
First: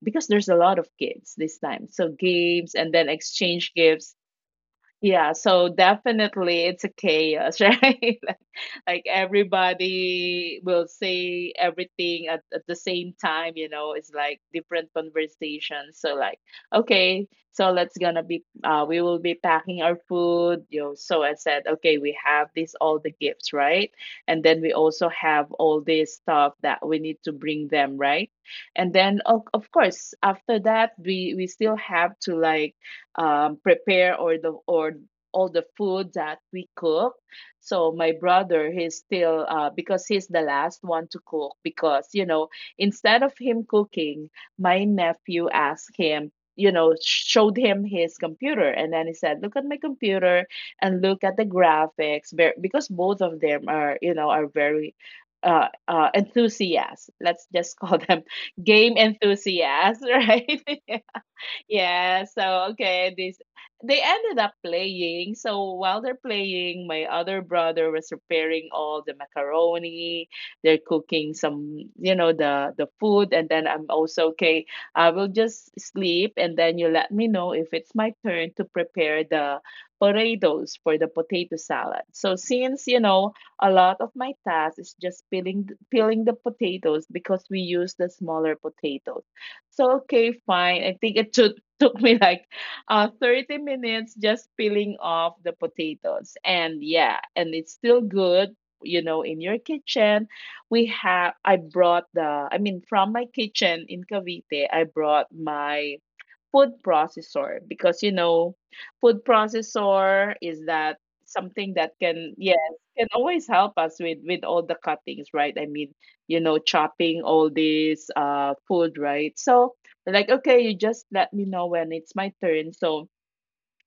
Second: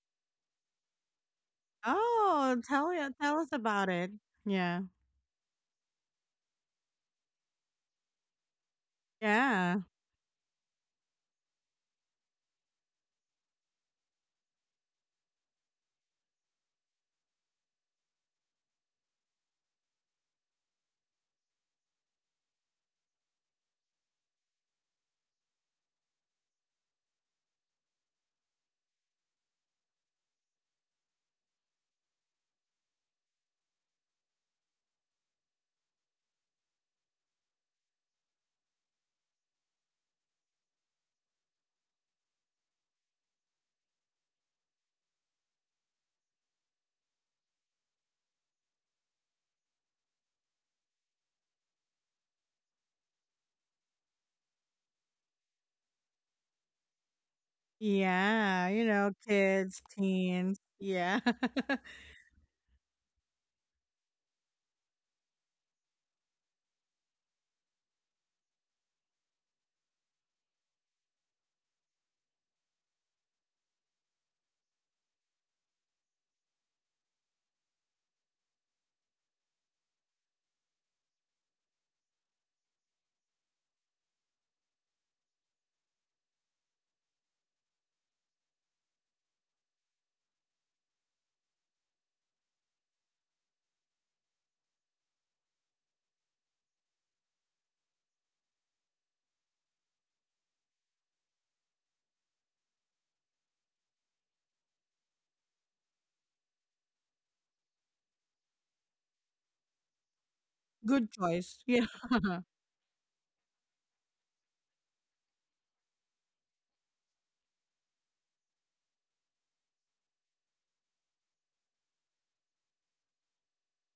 Speaker 2: because there's a lot of kids this time, so
Speaker 1: Oh,
Speaker 2: games
Speaker 1: tell
Speaker 2: and then
Speaker 1: you, tell us
Speaker 2: exchange
Speaker 1: about it.
Speaker 2: gifts.
Speaker 1: Yeah.
Speaker 2: Yeah, so definitely it's a chaos, right? Like, like
Speaker 1: Yeah.
Speaker 2: everybody will say everything at, at the same time, you know, it's like different conversations. So like, okay, so let's gonna be uh we will be packing our food, you know. So I said, okay, we have this all the gifts, right? And then we also have all this stuff that we need to bring them, right? And then of, of course, after that we we still have to like um, prepare or the or all the food that we cook. So my brother, he's still uh, because he's the last one to cook because, you know, instead of him cooking, my nephew asked him. You know, showed him his computer, and then he said, "Look at my computer and look at the graphics." Ver- Because both of them are, you know, are very uh, uh, enthusiasts. Let's just call them
Speaker 1: Yeah. You
Speaker 2: game
Speaker 1: know, kids,
Speaker 2: enthusiasts,
Speaker 1: teens.
Speaker 2: right?
Speaker 1: Yeah.
Speaker 2: Yeah, so okay, this they ended up playing. So while they're playing, my other brother was preparing all the macaroni. They're cooking some, you know, the the food, and then I'm also okay. I will just sleep, and then you let me know if it's my turn to prepare the potatoes for the potato salad. So since you know a lot of my task is just peeling peeling the potatoes because we use the smaller potatoes. So okay, fine. I think it should took me like uh, 30 minutes just peeling off the potatoes. And yeah, and it's still good, you know, in your kitchen. We have, I brought the, I mean, from my kitchen in Cavite, I brought my food processor because, you know, food processor is that
Speaker 1: Good choice.
Speaker 2: something
Speaker 1: Yeah.
Speaker 2: that can yes can always help us with with all the cuttings, right? I mean, you know, chopping all this uh food, right? So they're like, okay, you just let me know when it's my turn. So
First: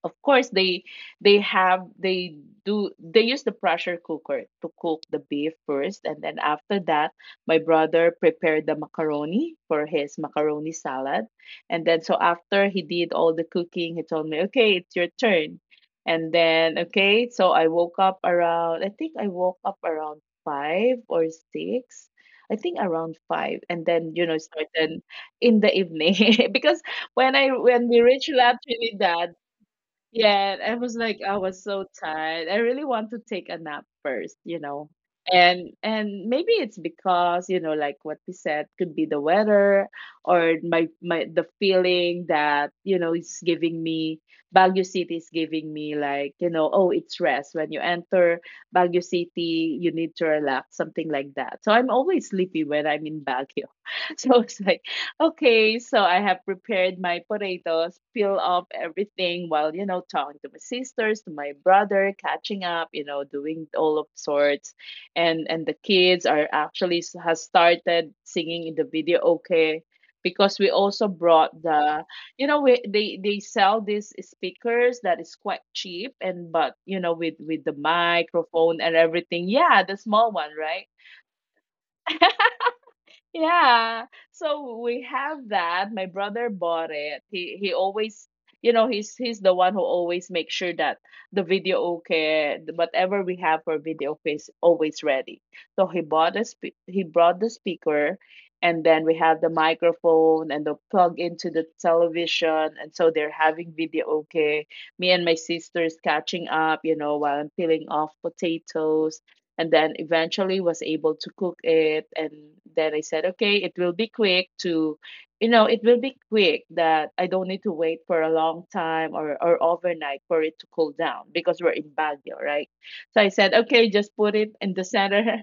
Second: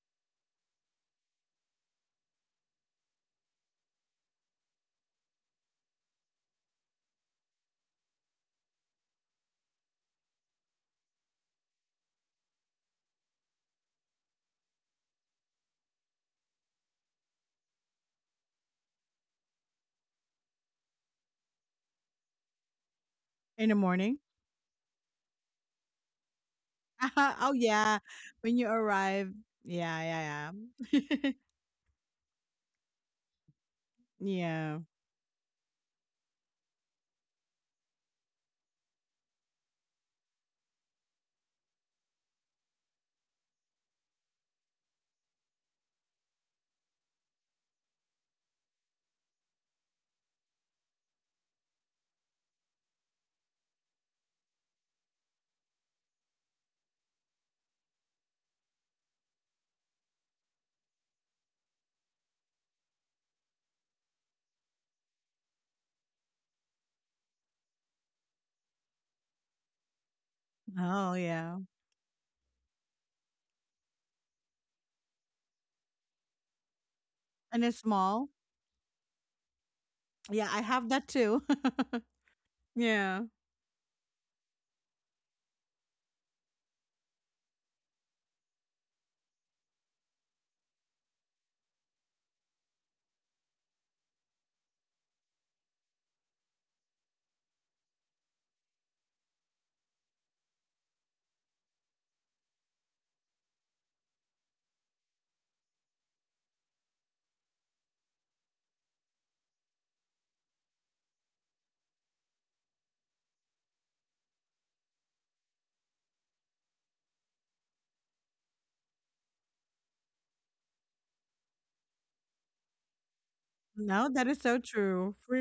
Speaker 2: of course they they have they do they use the pressure cooker to cook the beef first, and then after that my brother prepared the macaroni for his macaroni salad. And then so after he did all the cooking, he told me, okay, it's your turn. And then okay, so i woke up around I think I woke up around five or six, I think around five.
Speaker 1: In the
Speaker 2: And then,
Speaker 1: morning.
Speaker 2: you know, started in the evening because when I
Speaker 1: Oh
Speaker 2: when we
Speaker 1: yeah.
Speaker 2: reached La
Speaker 1: When you arrive.
Speaker 2: Trinidad,
Speaker 1: Yeah, yeah,
Speaker 2: yeah, I was like,
Speaker 1: yeah.
Speaker 2: I was so tired. I really want to take a nap first, you
Speaker 1: Yeah.
Speaker 2: know. And and maybe it's because, you know, like what we said, could be the weather or my my the feeling that, you know, it's giving me Baguio City is giving me like, you know, oh, it's rest. When you enter Baguio City, you need to relax, something like that. So I'm always sleepy when I'm in Baguio. So it's like, okay, so I have prepared my potatoes, peel off everything while, you know, talking to my sisters, to my brother, catching up, you know, doing all of sorts. And and the kids are actually s- has started singing in the video okay, because we also
Speaker 1: Oh
Speaker 2: brought
Speaker 1: yeah.
Speaker 2: the, you know, we, they they sell these speakers that is quite cheap and but you know with with
Speaker 1: And
Speaker 2: the
Speaker 1: it's small.
Speaker 2: microphone and everything, yeah, the small one,
Speaker 1: Yeah, I
Speaker 2: right?
Speaker 1: have that too. Yeah.
Speaker 2: Yeah. So we have that. My brother bought it. He he always, you know, he's he's the one who always makes sure that the video okay, the- whatever we have for video okay is always ready. So he bought a spe he brought the speaker, and then we have the microphone and the plug into the television, and so they're having video okay. Me and my sisters catching up, you know, while I'm peeling off potatoes, and then eventually was able to cook it. And then I said, okay, it will be quick to you know, it will be quick that I don't need to wait for a long time, or, or overnight, for it to cool down because we're in Baguio, right? So I said, okay, just
Speaker 1: No, that
Speaker 2: put
Speaker 1: is
Speaker 2: it
Speaker 1: so
Speaker 2: in the
Speaker 1: true.
Speaker 2: center.
Speaker 1: Free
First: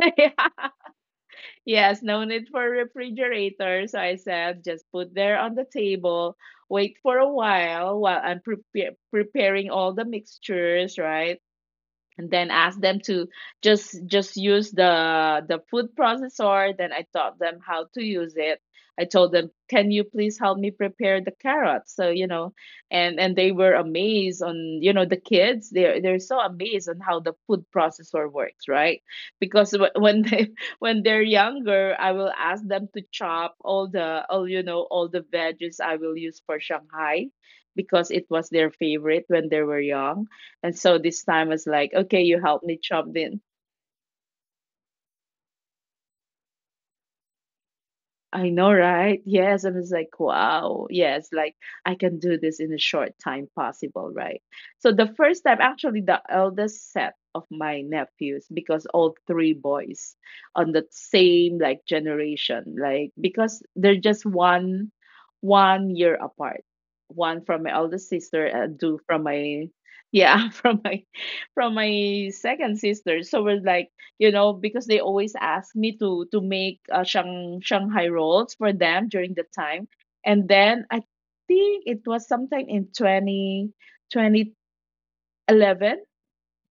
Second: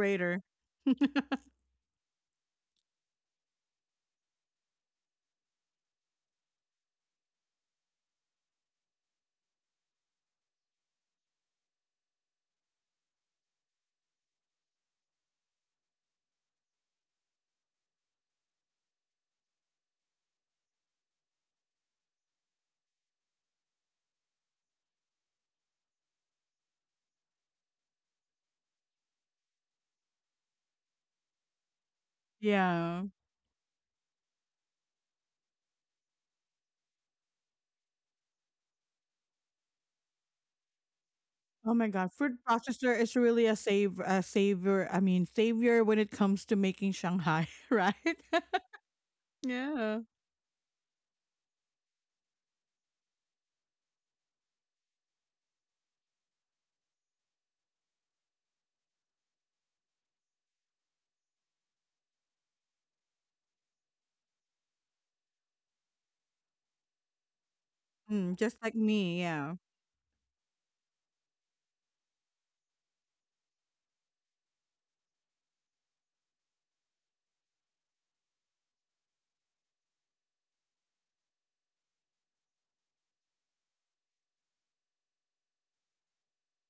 Speaker 2: Yes, no need for refrigerator. So I said, just put there on the table, wait for a while while I'm prepare preparing all the mixtures, right? And then asked them to just just use the the food processor. Then I taught them how to use it. I told them, can you please help me prepare the carrots? So you know, and and they were amazed on, you know, the kids, they're they're so amazed on how the food processor works, right? Because wh- when they when they're younger, I will ask them to
Speaker 1: Yeah.
Speaker 2: chop all the all you know, all the veggies I will use for Shanghai, because it was their favorite when they were young. And so this time was
Speaker 1: Oh my
Speaker 2: like,
Speaker 1: god,
Speaker 2: okay,
Speaker 1: food
Speaker 2: you helped me
Speaker 1: processor
Speaker 2: chop
Speaker 1: is
Speaker 2: in.
Speaker 1: really a save a savior. I mean, savior when it comes to making Shanghai, right?
Speaker 2: I know, right? Yes. And it's
Speaker 1: Yeah.
Speaker 2: like, wow, yes, like I can do this in a short time possible, right? So the first time, actually, the eldest set of my nephews, because all three boys on the same like generation, like because they're just one one year apart. One from my eldest
Speaker 1: Mm,
Speaker 2: sister
Speaker 1: just like
Speaker 2: and two from
Speaker 1: me, yeah.
Speaker 2: my yeah, from my from my second sister. So we're like, you know, because they always ask me to to make uh, Shang, Shanghai rolls for them during the time. And then I think it was sometime in twenty twenty eleven.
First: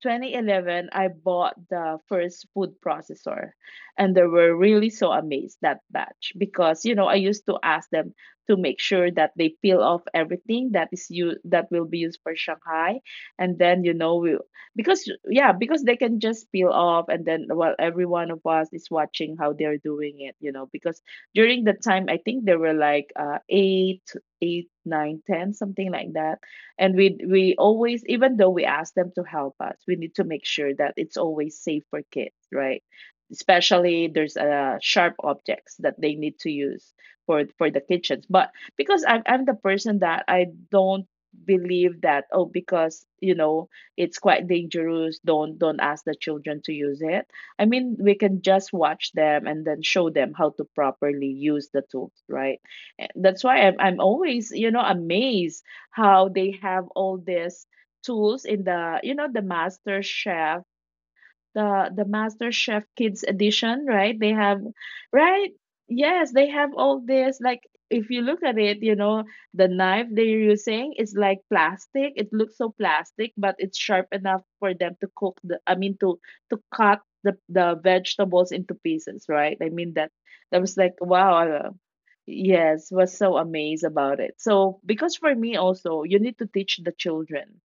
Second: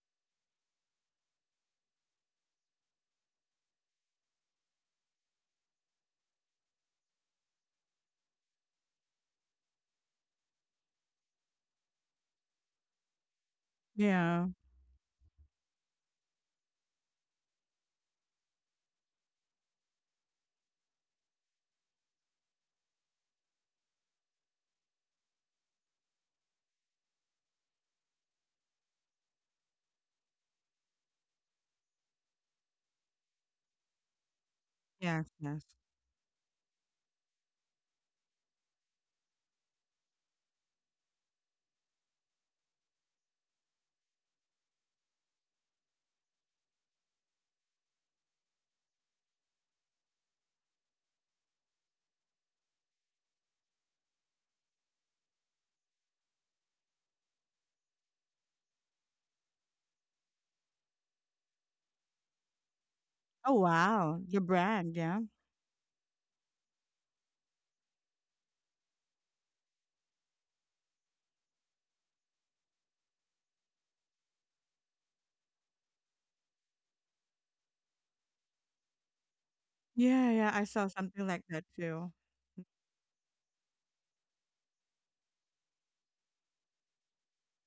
Speaker 2: twenty eleven, I bought the first food processor, and they were really so amazed that batch, because you know, I used to ask them to make sure that they peel off everything that is you that will be used for Shanghai. And then, you know, we,
Speaker 1: Yeah.
Speaker 2: because yeah, because they can just peel off, and then well, every one of us is watching how they're doing it, you know, because during the time I think there were like uh eight eight nine, ten, something like that. And we we always, even though we ask them to help us, we need to make sure that it's always safe for kids, right? Especially there's uh, sharp
Speaker 1: Yes, yes.
Speaker 2: objects that they need to use for for the kitchens. But because I'm, I'm the person that I don't believe that, oh, because you know, it's quite dangerous, don't don't ask the children to use it. I mean, we can just watch them and then show them how to properly use the tools, right? And that's why i'm, I'm always, you know, amazed how they have all these tools in the, you know, the master chef, the the Master Chef Kids
Speaker 1: Oh
Speaker 2: edition,
Speaker 1: wow,
Speaker 2: right? They
Speaker 1: the
Speaker 2: have,
Speaker 1: brand, yeah.
Speaker 2: right? Yes, they have all this like, if you look at it, you know, the knife they're using is like plastic. It looks so plastic, but it's sharp enough for them to cook the I mean, to to cut the the vegetables into pieces, right? I mean, that
Speaker 1: Yeah, yeah,
Speaker 2: that
Speaker 1: I
Speaker 2: was
Speaker 1: saw
Speaker 2: like
Speaker 1: something like
Speaker 2: wow.
Speaker 1: that
Speaker 2: uh,
Speaker 1: too.
Speaker 2: Yes, was so amazed about it. So because for me also, you need to teach the children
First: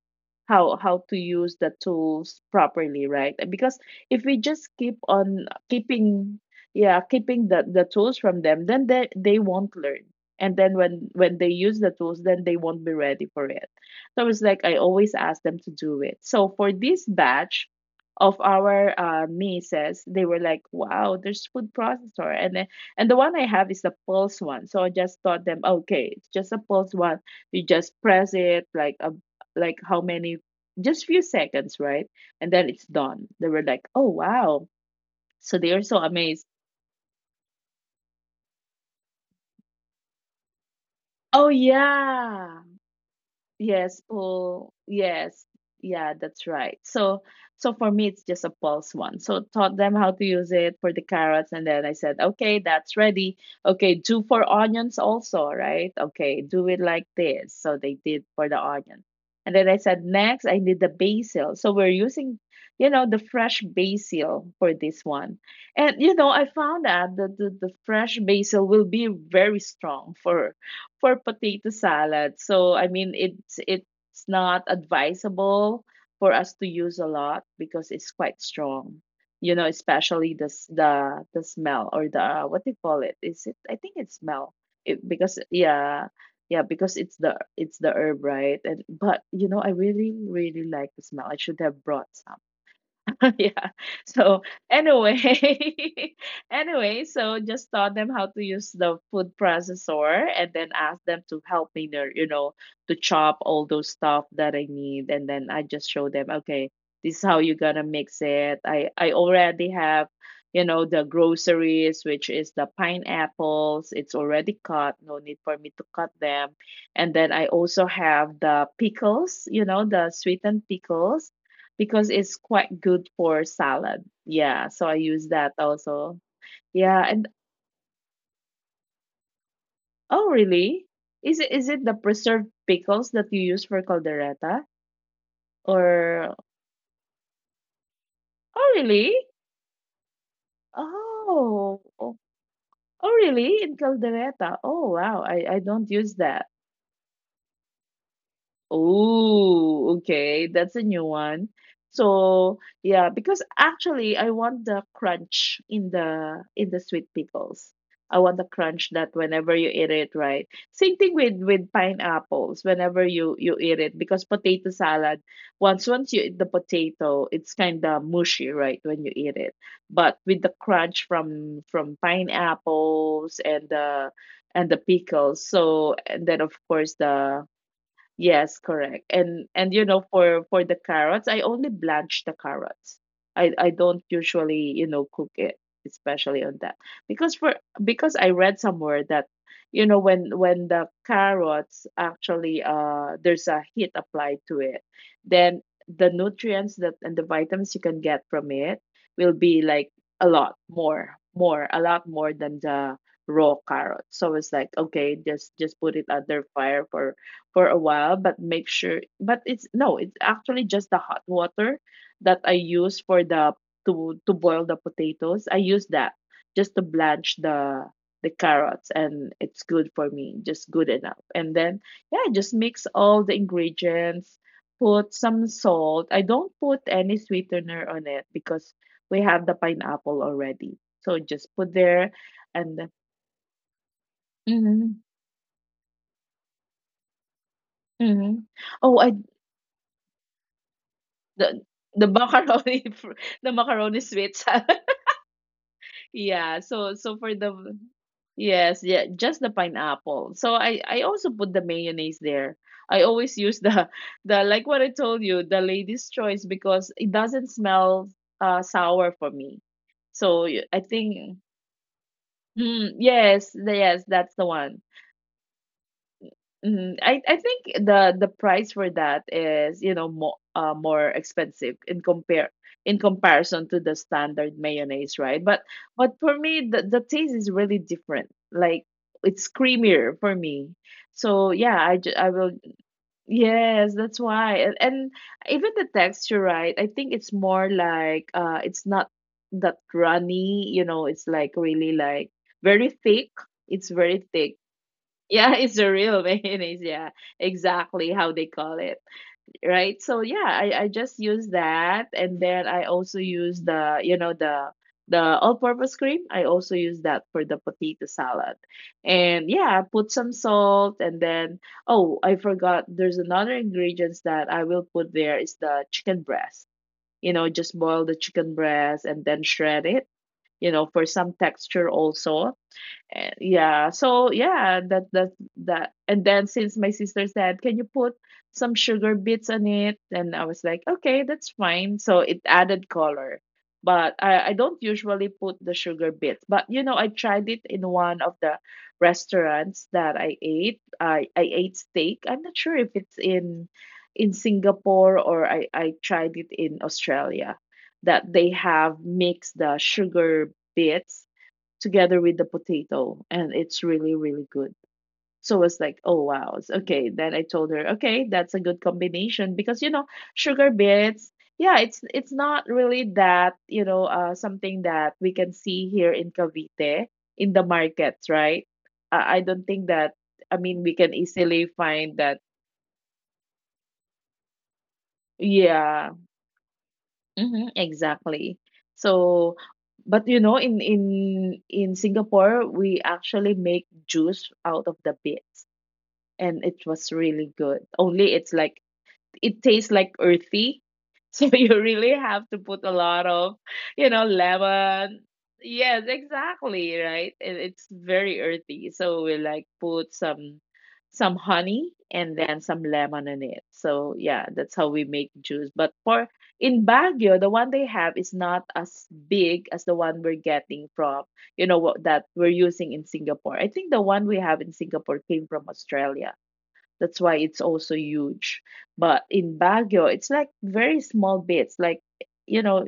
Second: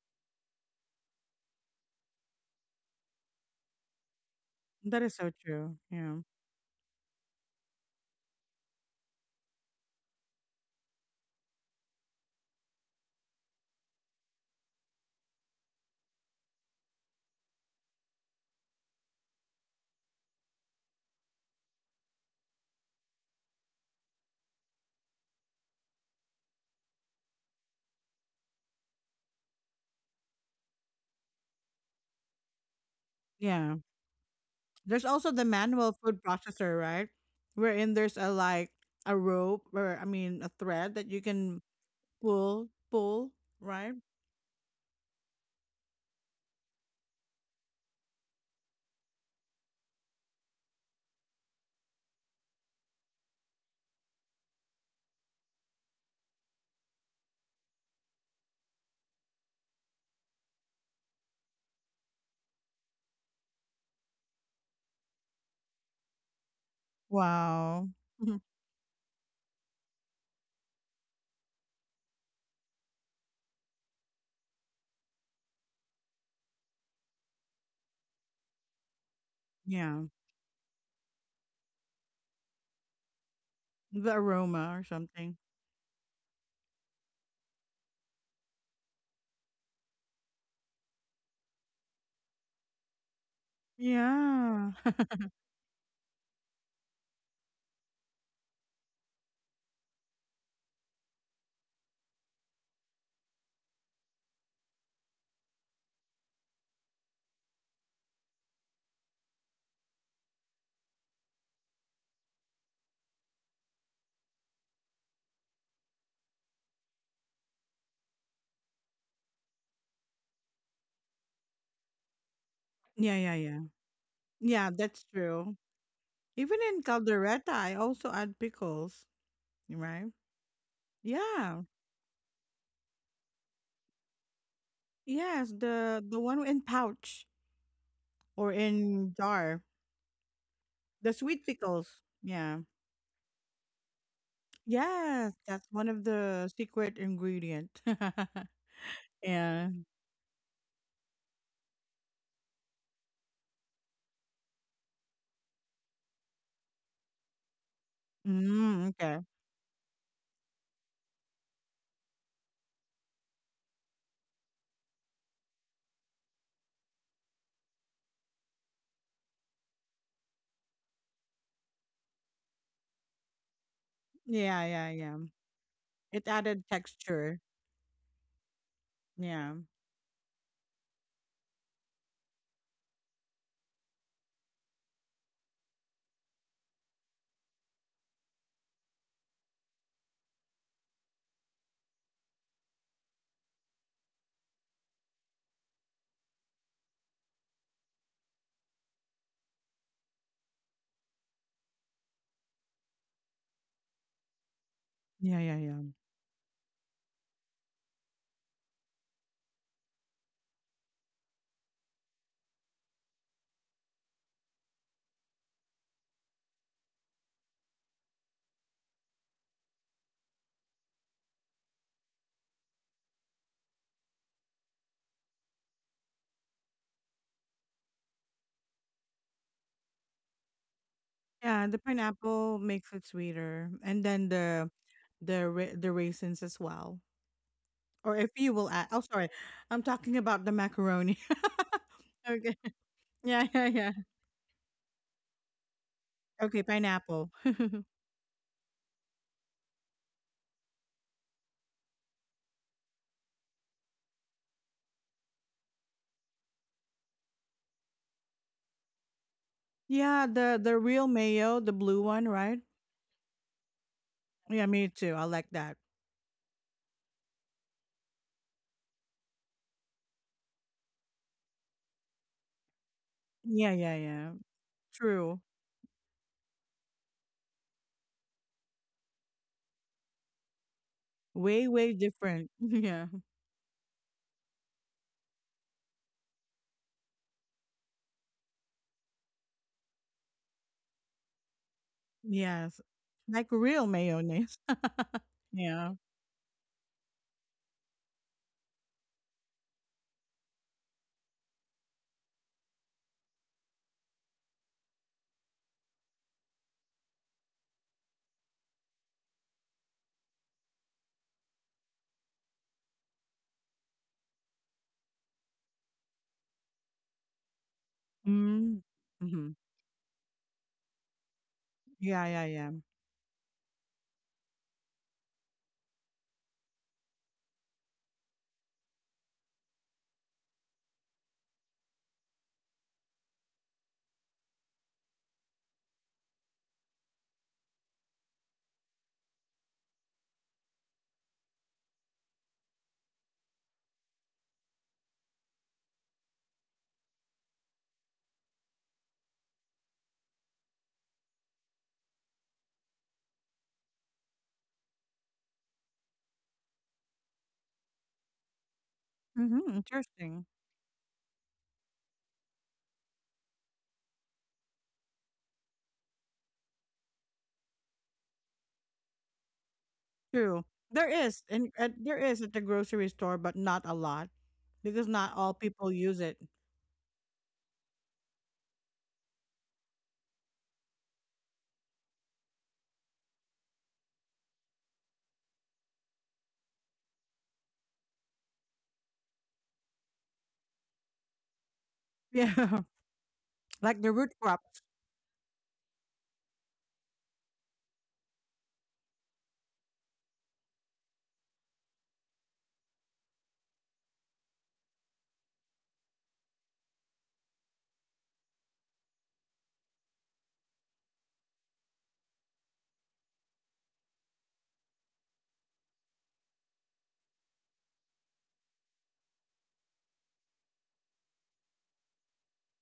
Speaker 2: how how to use the tools properly, right? Because if we just keep
Speaker 1: That is so
Speaker 2: on
Speaker 1: true. Yeah.
Speaker 2: keeping yeah keeping the the tools from them, then they they won't learn. And then when when they use the tools, then they won't be ready for it. So it's like, I always ask them to do it. So for this batch of our uh, nieces, they were like, wow, there's food processor. And then, and the one I have is the pulse one. So I just taught them, okay, it's just a pulse one. You just press it like a like how many, just few seconds, right? And then it's done. They were
Speaker 1: Yeah.
Speaker 2: like, "Oh wow!"
Speaker 1: There's also the
Speaker 2: So they are
Speaker 1: manual
Speaker 2: so
Speaker 1: food
Speaker 2: amazed.
Speaker 1: processor, right? Wherein there's a like a rope, or I mean a thread that you
Speaker 2: Oh
Speaker 1: can
Speaker 2: yeah,
Speaker 1: pull, pull,
Speaker 2: yes,
Speaker 1: right?
Speaker 2: pull. Yes. Yeah, that's right. So so for me it's just a pulse one. So taught them how to use it for the carrots, and then I said, "Okay, that's ready. Okay, do for onions also, right? Okay, do it like this." So they did for the onion. And then I said, "Next, I need the basil." So we're using, you know, the fresh basil for this one. And you know, I found out that the, the
Speaker 1: Wow.
Speaker 2: fresh
Speaker 1: Mhm.
Speaker 2: basil will be very strong for for potato salad. So I mean, it's it's not advisable for us to use a lot because it's quite strong. You know,
Speaker 1: Yeah,
Speaker 2: especially the s- the the smell, or the, what do you call it? Is it, I think it's
Speaker 1: the
Speaker 2: smell.
Speaker 1: aroma or
Speaker 2: It, because
Speaker 1: something.
Speaker 2: yeah, yeah, because it's the it's the herb, right? And but you know, I really really like the smell. I should have brought some. Yeah. So
Speaker 1: Yeah.
Speaker 2: anyway, anyway, so just taught them how to use the food processor, and then asked them to help me there, you know, to chop all those stuff that I need. And then I just show them, okay, this is how you're gonna mix it. I I already have, you know, the groceries, which is the pineapples. It's already cut. No need for me to cut them. And then I also have the pickles, you know, the sweetened pickles, because it's quite good
Speaker 1: Yeah, yeah,
Speaker 2: for
Speaker 1: yeah.
Speaker 2: salad. Yeah,
Speaker 1: Yeah,
Speaker 2: so I
Speaker 1: that's
Speaker 2: use that
Speaker 1: true.
Speaker 2: also.
Speaker 1: Even in
Speaker 2: Yeah, and
Speaker 1: caldereta, I also add pickles, right?
Speaker 2: oh really? Is it
Speaker 1: Yeah.
Speaker 2: is it the preserved pickles that you use for caldereta?
Speaker 1: Yes, the the
Speaker 2: Or
Speaker 1: one in pouch or
Speaker 2: oh really?
Speaker 1: in jar, the sweet
Speaker 2: Oh,
Speaker 1: pickles.
Speaker 2: oh,
Speaker 1: Yeah.
Speaker 2: oh really? In caldereta? Oh wow,
Speaker 1: Yes,
Speaker 2: I I
Speaker 1: that's
Speaker 2: don't
Speaker 1: one of
Speaker 2: use that.
Speaker 1: the secret ingredient. Yeah.
Speaker 2: Oh, okay. That's a new one. So yeah, because actually I want the crunch in the in the sweet pickles. I want the crunch
Speaker 1: Mm,
Speaker 2: that
Speaker 1: okay.
Speaker 2: whenever you eat it, right? Same thing with with pineapples. Whenever you you eat it, because potato salad, once once you eat the potato, it's kind of mushy, right? When you eat it, but with the crunch from from pineapples and the and
Speaker 1: Yeah,
Speaker 2: the
Speaker 1: yeah, yeah.
Speaker 2: pickles. So and
Speaker 1: It
Speaker 2: then of
Speaker 1: added
Speaker 2: course the
Speaker 1: texture.
Speaker 2: yes, correct. And
Speaker 1: Yeah.
Speaker 2: and you know, for for the carrots, I only blanch the carrots. I I don't usually, you know, cook it, especially on that. Because for because I read somewhere that, you know, when when the carrots actually uh there's a heat applied to it, then the nutrients that and the vitamins you can get from it will be like a lot more, more, a lot more than the raw carrot. So it's like, okay,
Speaker 1: Yeah,
Speaker 2: just
Speaker 1: yeah,
Speaker 2: just
Speaker 1: yeah.
Speaker 2: put it under fire for for a while, but make sure. But it's no, it's actually just the hot water that I use for the to to boil the potatoes. I use that just to blanch the the carrots, and it's good for me, just good enough. And then yeah, just mix all the ingredients. Put some salt. I don't put any sweetener on it because we have the pineapple already. So just
Speaker 1: Yeah,
Speaker 2: put
Speaker 1: the
Speaker 2: there,
Speaker 1: pineapple
Speaker 2: and then.
Speaker 1: makes it sweeter, and then the,
Speaker 2: Mm-hmm,
Speaker 1: the ra- the raisins as well. Or if
Speaker 2: mm-hmm.
Speaker 1: you will add,
Speaker 2: Oh,
Speaker 1: oh,
Speaker 2: I
Speaker 1: sorry, I'm talking about the macaroni.
Speaker 2: the the
Speaker 1: Okay.
Speaker 2: macaroni fr- the
Speaker 1: Yeah, yeah, yeah.
Speaker 2: macaroni sweets yeah,
Speaker 1: Okay,
Speaker 2: so so for
Speaker 1: pineapple.
Speaker 2: the yes, yeah, just the pineapple. So i i also put the mayonnaise there. I always use the the, like what I told you, the Lady's Choice, because it doesn't smell uh sour for me.
Speaker 1: Yeah,
Speaker 2: So
Speaker 1: the
Speaker 2: y- I
Speaker 1: the real
Speaker 2: think,
Speaker 1: mayo, the blue one, right?
Speaker 2: mm, yes, the- yes, that's the
Speaker 1: Yeah,
Speaker 2: one.
Speaker 1: me too. I like that.
Speaker 2: Mhm. I I think the the price for that is, you know, more uh, more expensive in compare in comparison
Speaker 1: Yeah,
Speaker 2: to the
Speaker 1: yeah, yeah.
Speaker 2: standard mayonnaise, right?
Speaker 1: True.
Speaker 2: But but for me, the the taste is really different. Like it's creamier for me. So
Speaker 1: Way,
Speaker 2: yeah, I
Speaker 1: way
Speaker 2: ju- I will.
Speaker 1: different. Yeah.
Speaker 2: Yes, that's why. And, and even the texture, right? I think it's more like, uh, it's not that runny. You know, it's like really like
Speaker 1: Yes.
Speaker 2: very thick.
Speaker 1: Like
Speaker 2: It's
Speaker 1: real
Speaker 2: very thick,
Speaker 1: mayonnaise.
Speaker 2: yeah, it's a
Speaker 1: Yeah.
Speaker 2: real mayonnaise. Yeah, exactly how they call it. Right. So yeah, I, I just use that, and then I also use the you know the the all-purpose cream. I also use that for the potato salad, and yeah, put some salt, and then oh, I forgot. There's another ingredients that I will put there is the chicken breast. You know, just boil the chicken
Speaker 1: Mm,
Speaker 2: breast and then
Speaker 1: hmm.
Speaker 2: shred it. You know, for some texture
Speaker 1: Yeah, yeah,
Speaker 2: also.
Speaker 1: yeah.
Speaker 2: And yeah, so yeah, that that that and then since my sister said, "Can you put some sugar bits on it?" and I was like, "Okay, that's fine." So it added color. But I I don't usually put the sugar bits. But you know, I tried it in one of the restaurants that I ate. I I ate steak. I'm not sure if it's in in Singapore or I I tried it in Australia, that they have mixed the sugar bits together with the potato, and it's really really good. So it's like, oh wow, it's okay. Then I told her, okay, that's a good combination,
Speaker 1: Mm-hmm.
Speaker 2: because, you know,
Speaker 1: Interesting.
Speaker 2: sugar bits. Yeah, it's it's not really that, you know, uh, something that we can see here in Cavite in the markets, right? uh, I don't think that, I
Speaker 1: True.
Speaker 2: mean, we can
Speaker 1: There is,
Speaker 2: easily
Speaker 1: and uh,
Speaker 2: find
Speaker 1: there
Speaker 2: that.
Speaker 1: is at the grocery store, but not a lot because not all people
Speaker 2: Yeah,
Speaker 1: use it.
Speaker 2: hmm, exactly. So but you know, in in in Singapore we actually make juice out of the bits, and it was really good. Only it's like it tastes like earthy. So you really have to put
Speaker 1: Yeah,
Speaker 2: a lot of,
Speaker 1: like
Speaker 2: you
Speaker 1: the
Speaker 2: know,
Speaker 1: root crop.
Speaker 2: lemon. Yes, exactly, right? And it's very earthy. So we like put some some honey and then some lemon in it. So yeah, that's how we make juice. But for in Baguio, the one they have is not as big as the one we're getting from, you know, what that we're using in Singapore. I think the one we have in Singapore came from Australia. That's why it's also huge. But in Baguio, it's like very small bits, like, you know,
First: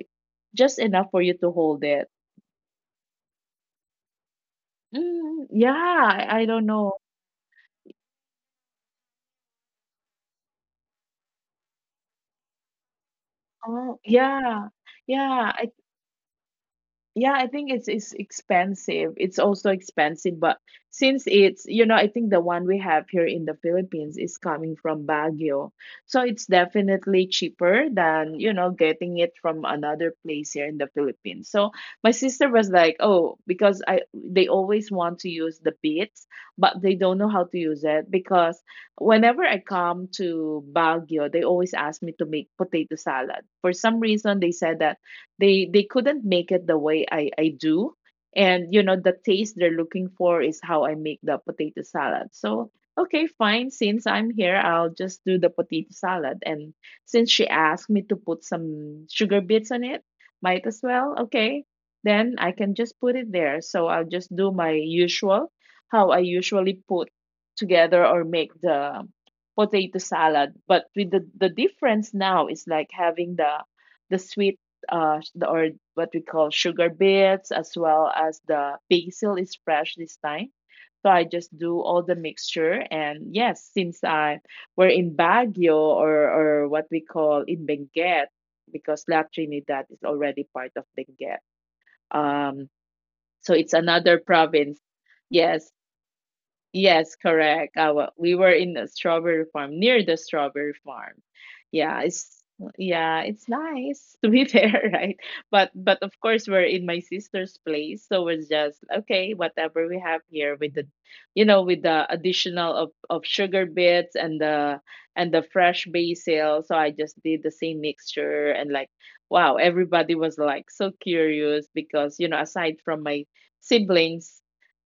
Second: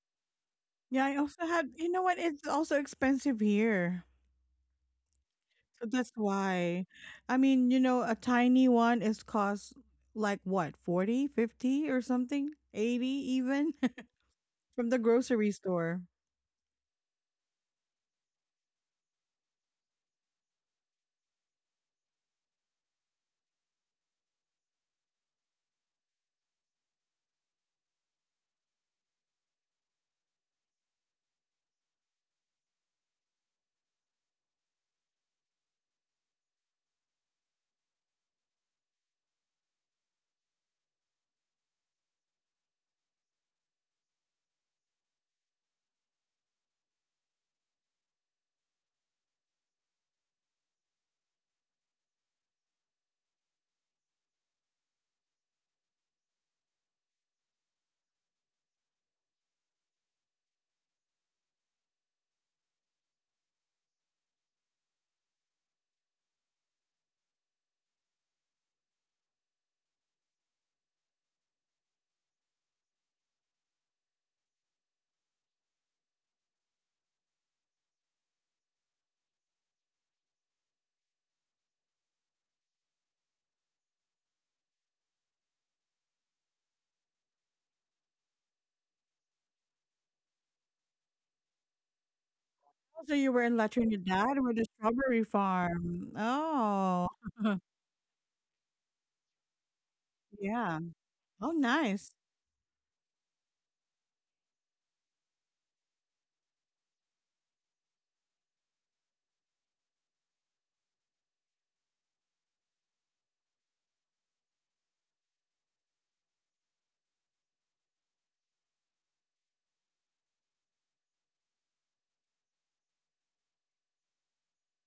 Speaker 2: just
Speaker 1: Yeah,
Speaker 2: enough
Speaker 1: I
Speaker 2: for you
Speaker 1: also
Speaker 2: to
Speaker 1: had.
Speaker 2: hold
Speaker 1: You know
Speaker 2: it.
Speaker 1: what? It's also expensive here,
Speaker 2: Mm, yeah,
Speaker 1: so that's
Speaker 2: I, I don't
Speaker 1: why.
Speaker 2: know.
Speaker 1: I mean, you know, a tiny one is cost like what, forty, fifty, or something, eighty even.
Speaker 2: Oh, yeah.
Speaker 1: From the
Speaker 2: Yeah,
Speaker 1: grocery
Speaker 2: I
Speaker 1: store.
Speaker 2: yeah, I think it's it's expensive. It's also expensive, but since it's, you know, I think the one we have here in the Philippines is coming from Baguio. So it's definitely cheaper than, you know, getting it from another place here in the Philippines. So my sister was like, "Oh, because I they always want to use the beets, but they don't know how to use it, because whenever I come to Baguio, they always ask me to make potato salad. For some reason, they said that they they couldn't make it the way I I do, and you know, the taste they're looking for is how I make the potato salad. So okay, fine, since I'm here, I'll just do the potato salad, and since she asked me to put some sugar bits on it, might as well, okay, then I can just put it there. So I'll just do my usual, how I usually put together or make the potato salad, but with the the difference now is like having the the sweet, uh, the, or what we call sugar bits, as well as the basil is fresh this time. So I just do all the mixture. And yes, since I we're in Baguio, or, or what we call in Benguet, because La Trinidad is already part of Benguet. Um,
Speaker 1: Oh, so you were
Speaker 2: so
Speaker 1: in La
Speaker 2: it's another
Speaker 1: Trinidad where the
Speaker 2: province.
Speaker 1: strawberry
Speaker 2: Yes,
Speaker 1: farm. Oh,
Speaker 2: Yes, correct. I wa- we were in the strawberry farm, near the strawberry
Speaker 1: yeah.
Speaker 2: farm.
Speaker 1: Oh,
Speaker 2: Yeah,
Speaker 1: nice.
Speaker 2: it's yeah, it's nice to be there, right? But but of course we're in my sister's place, so it's just okay, whatever we have here with the, you know, with the additional of, of sugar bits and the and the fresh basil. So I just did the same mixture, and like wow, everybody was like so curious because, you know, aside from my siblings,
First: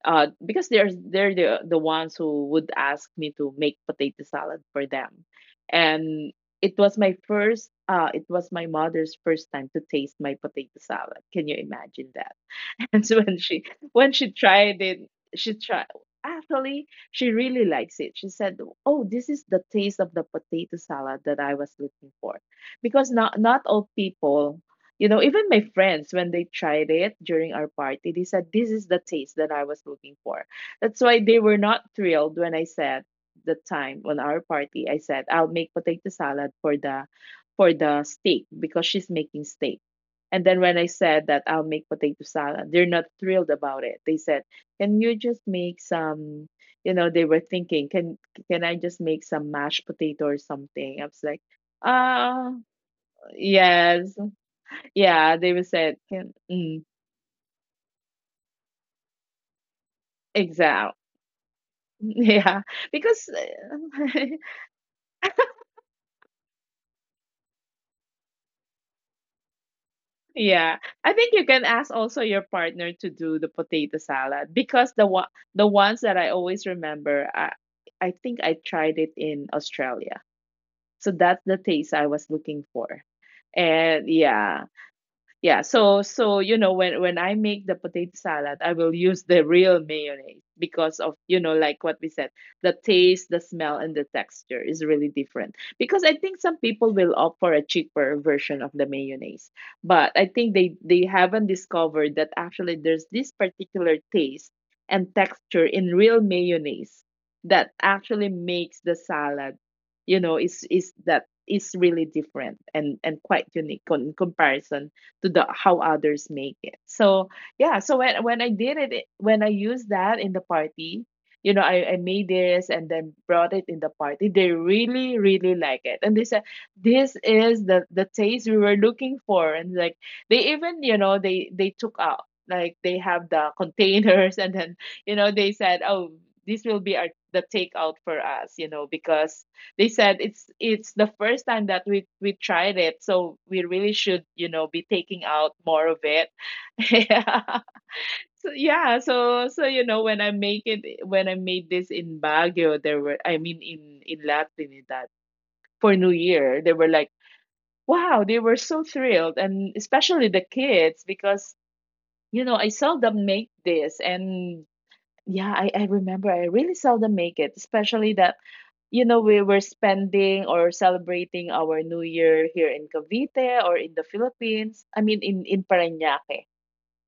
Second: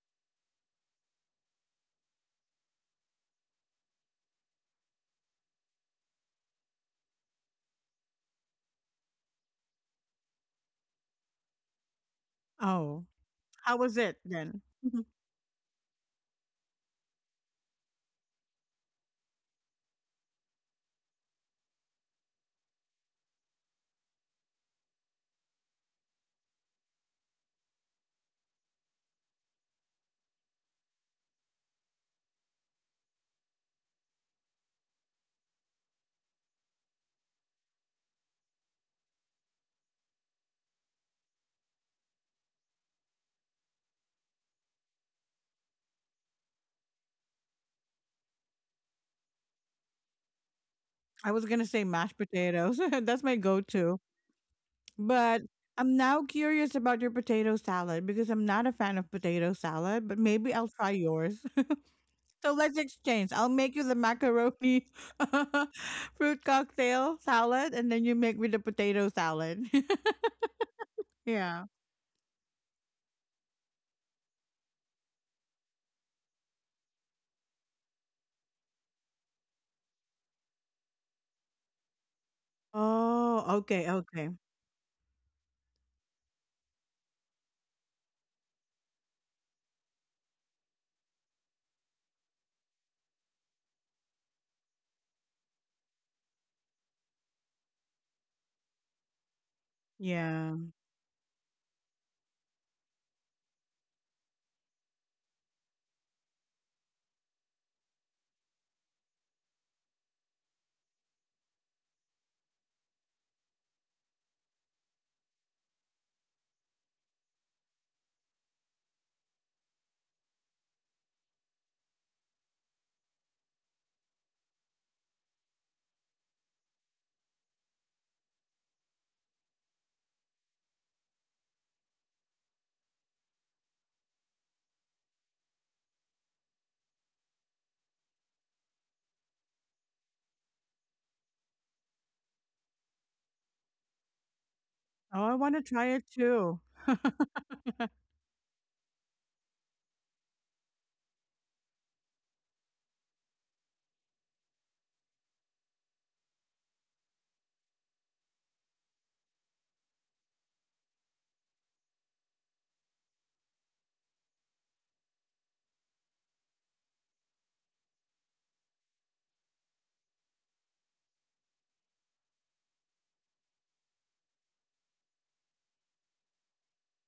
Speaker 2: uh, because they're they're the the ones who would ask me to make potato salad for them, and it was my first. Uh, it was my mother's first time to taste my potato salad. Can you imagine that?
Speaker 1: Oh,
Speaker 2: And so when she
Speaker 1: how was
Speaker 2: when
Speaker 1: it
Speaker 2: she
Speaker 1: then?
Speaker 2: tried it. She tried Actually, she really likes it. She said, "Oh, this is the taste of the potato salad that I was looking for." Because not not all people, you know, even my friends when they tried it during our party, they said, "This is the taste that I was looking for." That's why they were not thrilled when I said, the time on our party, I said I'll make potato salad for the for the steak, because she's making steak. And then when I said that I'll make potato salad, they're not thrilled about it. They said, "Can you just make some?" You know, they were thinking, "Can can I just make some mashed potato or something?" I was
Speaker 1: I
Speaker 2: like,
Speaker 1: was gonna say mashed
Speaker 2: "Ah,
Speaker 1: potatoes. That's my go-to.
Speaker 2: yes, yeah."
Speaker 1: But
Speaker 2: They were
Speaker 1: I'm
Speaker 2: said,
Speaker 1: now
Speaker 2: "Can
Speaker 1: curious
Speaker 2: mm,
Speaker 1: about your potato salad because I'm not a fan of potato salad, but maybe I'll try
Speaker 2: exact,
Speaker 1: yours. So
Speaker 2: yeah,"
Speaker 1: let's
Speaker 2: because
Speaker 1: exchange. I'll make you the macaroni fruit cocktail salad, and then you make me the potato salad.
Speaker 2: yeah, I think you can
Speaker 1: Yeah.
Speaker 2: ask also your partner to do the potato salad, because the one the ones that I always remember, I I think I tried it in Australia. So that's the taste I was looking for.
Speaker 1: Oh, okay,
Speaker 2: And
Speaker 1: okay.
Speaker 2: yeah, yeah, so so you know, when when I make the potato salad, I will use the real mayonnaise because of, you know, like what we said, the taste, the smell and the texture is really different, because I think some people will opt for a cheaper version of the mayonnaise, but I
Speaker 1: Yeah.
Speaker 2: think they they haven't discovered that actually there's this particular taste and texture in real mayonnaise that actually makes the salad, you know, is is that is really different, and and quite unique, con- in comparison to the how others make it. So yeah, so when when I did it, it- when I used that in the party, you know, I, I made this and then brought it in the party. They really, really like it. And they said, "This is the the taste we were looking for." And like they even, you know, they they took out, like they have the containers, and then you know, they said, "Oh, this will be our the takeout for us," you know, because they said it's it's the first time that we we tried it, so we really should, you know, be
Speaker 1: Oh,
Speaker 2: taking
Speaker 1: I
Speaker 2: out
Speaker 1: wanna
Speaker 2: more
Speaker 1: try
Speaker 2: of
Speaker 1: it
Speaker 2: it.
Speaker 1: too.
Speaker 2: Yeah, so yeah, so so you know, when i make it when I made this in Baguio, there were, I mean, in in La Trinidad for New Year, they were like wow, they were so thrilled, and especially the kids, because you know, I seldom make this. And yeah, I, I remember I really seldom make it, especially that, you know, we were spending or celebrating our New Year here in Cavite or in the Philippines. I mean, in, in Parañaque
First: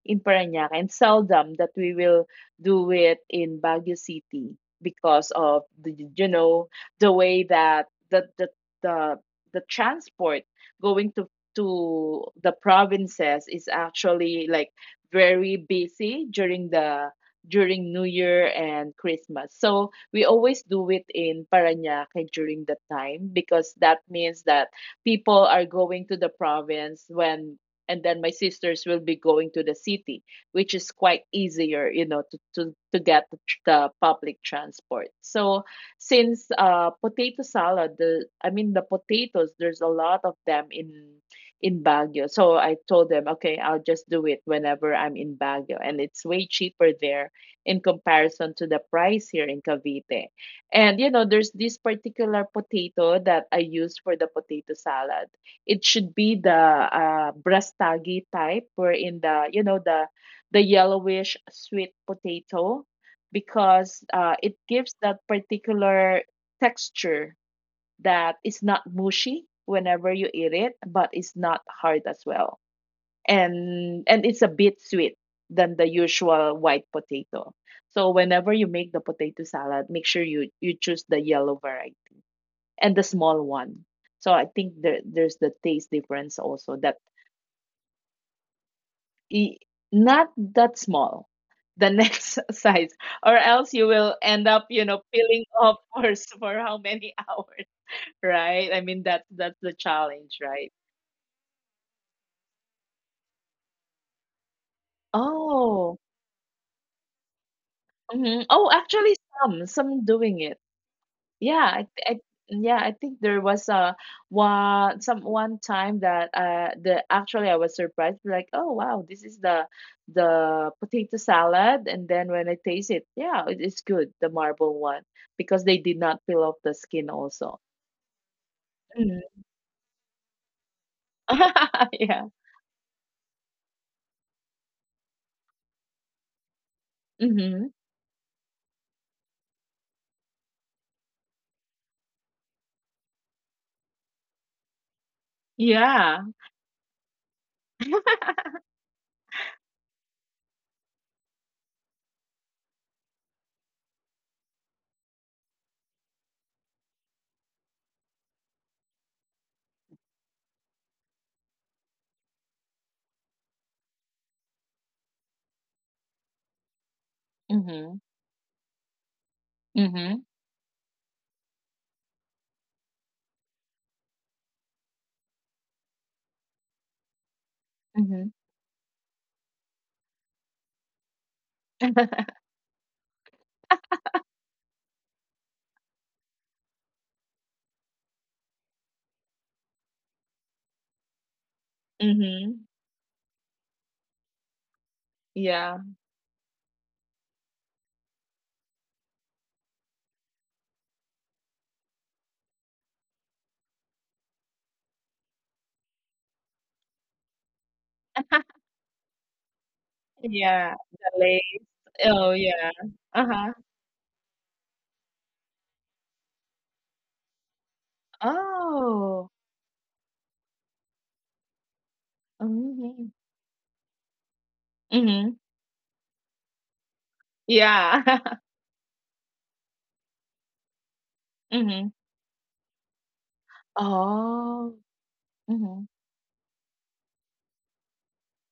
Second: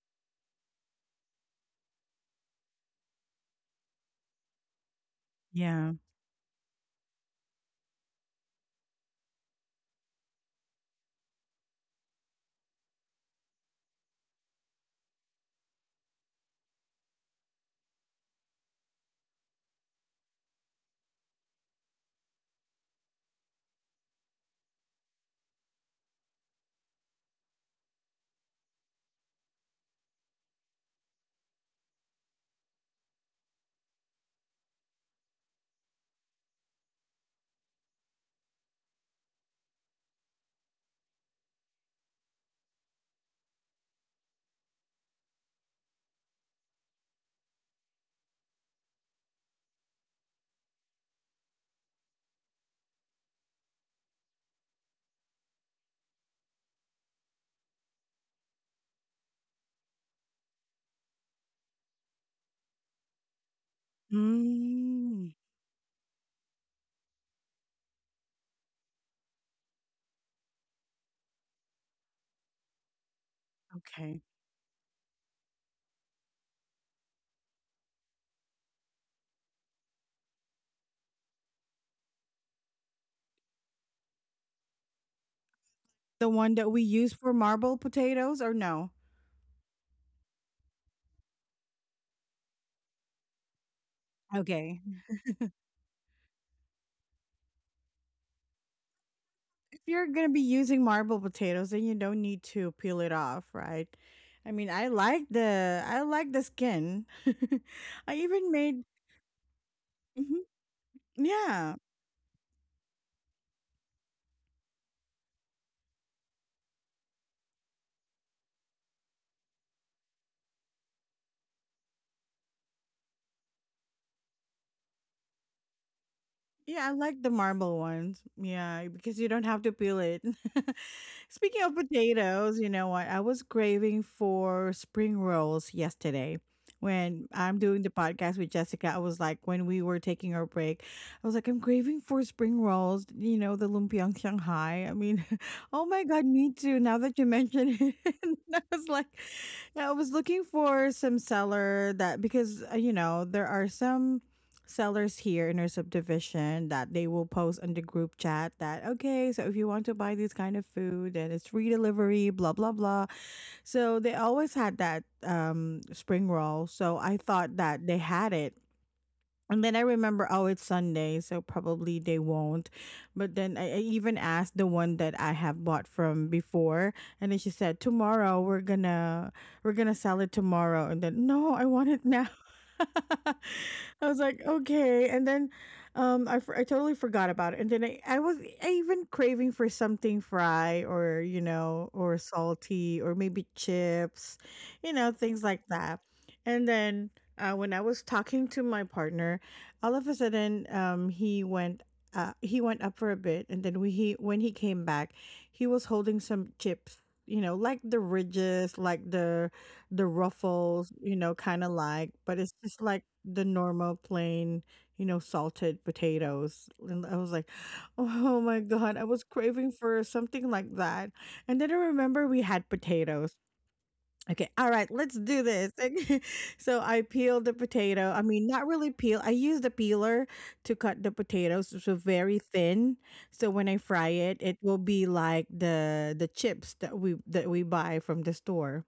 Speaker 2: in Parañaque, and seldom that we will do it in Baguio City because of
Speaker 1: Yeah.
Speaker 2: the you know the way that the the the, the transport going to to the provinces is actually like very busy during the during New Year and Christmas. So we always do it in Parañaque during that time because that means that people are going to the province when and then my sisters will be going to the city, which is quite easier, you know, to to, to get the, tr- the public transport. So since uh potato salad, the I mean the potatoes, there's a lot of them in in Baguio, so I told them, okay, I'll just do it whenever I'm in Baguio and it's way cheaper there in comparison to the price here in Cavite. And you know there's this particular potato that I use for the potato salad. It should be the uh, brastagi type, wherein the, you know, the the yellowish sweet potato, because uh, it gives that
Speaker 1: Mm,
Speaker 2: particular texture that is not mushy whenever you eat it, but it's not hard as well, and
Speaker 1: okay.
Speaker 2: and it's a bit sweet than the usual white potato. So whenever you make the potato salad, make sure you you choose the yellow variety and the small one. So I think there there's the taste
Speaker 1: The
Speaker 2: difference
Speaker 1: one that
Speaker 2: also
Speaker 1: we
Speaker 2: that
Speaker 1: use for marble potatoes, or no?
Speaker 2: i- not that small, the next size, or else you will end up,
Speaker 1: Okay.
Speaker 2: you know, peeling off for s- for how many hours, right? I mean that's that's the
Speaker 1: If you're gonna
Speaker 2: challenge,
Speaker 1: be
Speaker 2: right?
Speaker 1: using marble potatoes, then you don't need to peel it off, right? I mean, I like the,
Speaker 2: Oh,
Speaker 1: I like the skin. I
Speaker 2: mhm.
Speaker 1: even
Speaker 2: Oh,
Speaker 1: made,
Speaker 2: actually some some doing
Speaker 1: mhm.
Speaker 2: it. yeah
Speaker 1: Yeah.
Speaker 2: I, I yeah, I think there was a one some one time that uh the, actually I was surprised like, oh wow, this is the the potato salad, and then when I taste it, yeah, it is good, the marble one, because they did not peel off
Speaker 1: Yeah, I
Speaker 2: the
Speaker 1: like the
Speaker 2: skin
Speaker 1: marble
Speaker 2: also.
Speaker 1: ones. Yeah, because you don't
Speaker 2: Mm.
Speaker 1: have to peel it. Speaking of
Speaker 2: Yeah.
Speaker 1: potatoes, you know what? I was craving for spring rolls yesterday. When I'm
Speaker 2: Mm-hmm.
Speaker 1: doing the podcast with Jessica, I was like, when we were taking our break, I was like, I'm craving for spring rolls, you know, the lumpiang Shanghai. I mean, oh my God,
Speaker 2: Yeah.
Speaker 1: me too. Now that you mention it, and I was like, yeah, I was looking for some seller that, because, uh, you know, there are some sellers here in our subdivision that they will post on the group chat that okay, so if you want to buy this kind of food, then it's free delivery, blah blah blah. So they always had that um spring roll, so I thought that
Speaker 2: Mm-hmm.
Speaker 1: they had it, and then I
Speaker 2: Mm-hmm.
Speaker 1: remember, oh, it's Sunday, so probably they won't. But then I, I even asked the one that I have bought from before, and then she said,
Speaker 2: Mm-hmm.
Speaker 1: "Tomorrow we're gonna we're gonna sell it tomorrow." And then, no, I want it now. I was like, okay. And then um, I, for- I totally forgot about it. And then I, I was, I even craving for something fry, or, you know, or
Speaker 2: Mm-hmm.
Speaker 1: salty, or maybe chips, you know, things like
Speaker 2: Yeah,
Speaker 1: that. And then uh, when I was talking to my partner, all of a sudden um he went, uh he went up for a bit, and then we, he, when he came back, he was holding some chips, you know, like the ridges, like the the
Speaker 2: yeah,
Speaker 1: ruffles, you
Speaker 2: the
Speaker 1: know, kind of
Speaker 2: lace.
Speaker 1: like, but
Speaker 2: Oh
Speaker 1: it's just
Speaker 2: yeah.
Speaker 1: like the
Speaker 2: Uh-huh.
Speaker 1: normal plain, you know, salted potatoes, and I was like, oh my god, I was
Speaker 2: Oh.
Speaker 1: craving for something like that. And then I remember we had potatoes.
Speaker 2: Mhm.
Speaker 1: Okay, all right, let's do this.
Speaker 2: Mhm.
Speaker 1: So I peeled the potato. I mean,
Speaker 2: Yeah.
Speaker 1: not really peel. I used a peeler to cut the potatoes so
Speaker 2: Mhm.
Speaker 1: very thin. So when I fry it, it will be
Speaker 2: Oh.
Speaker 1: like the
Speaker 2: Mhm.
Speaker 1: the chips that we that we buy from the store.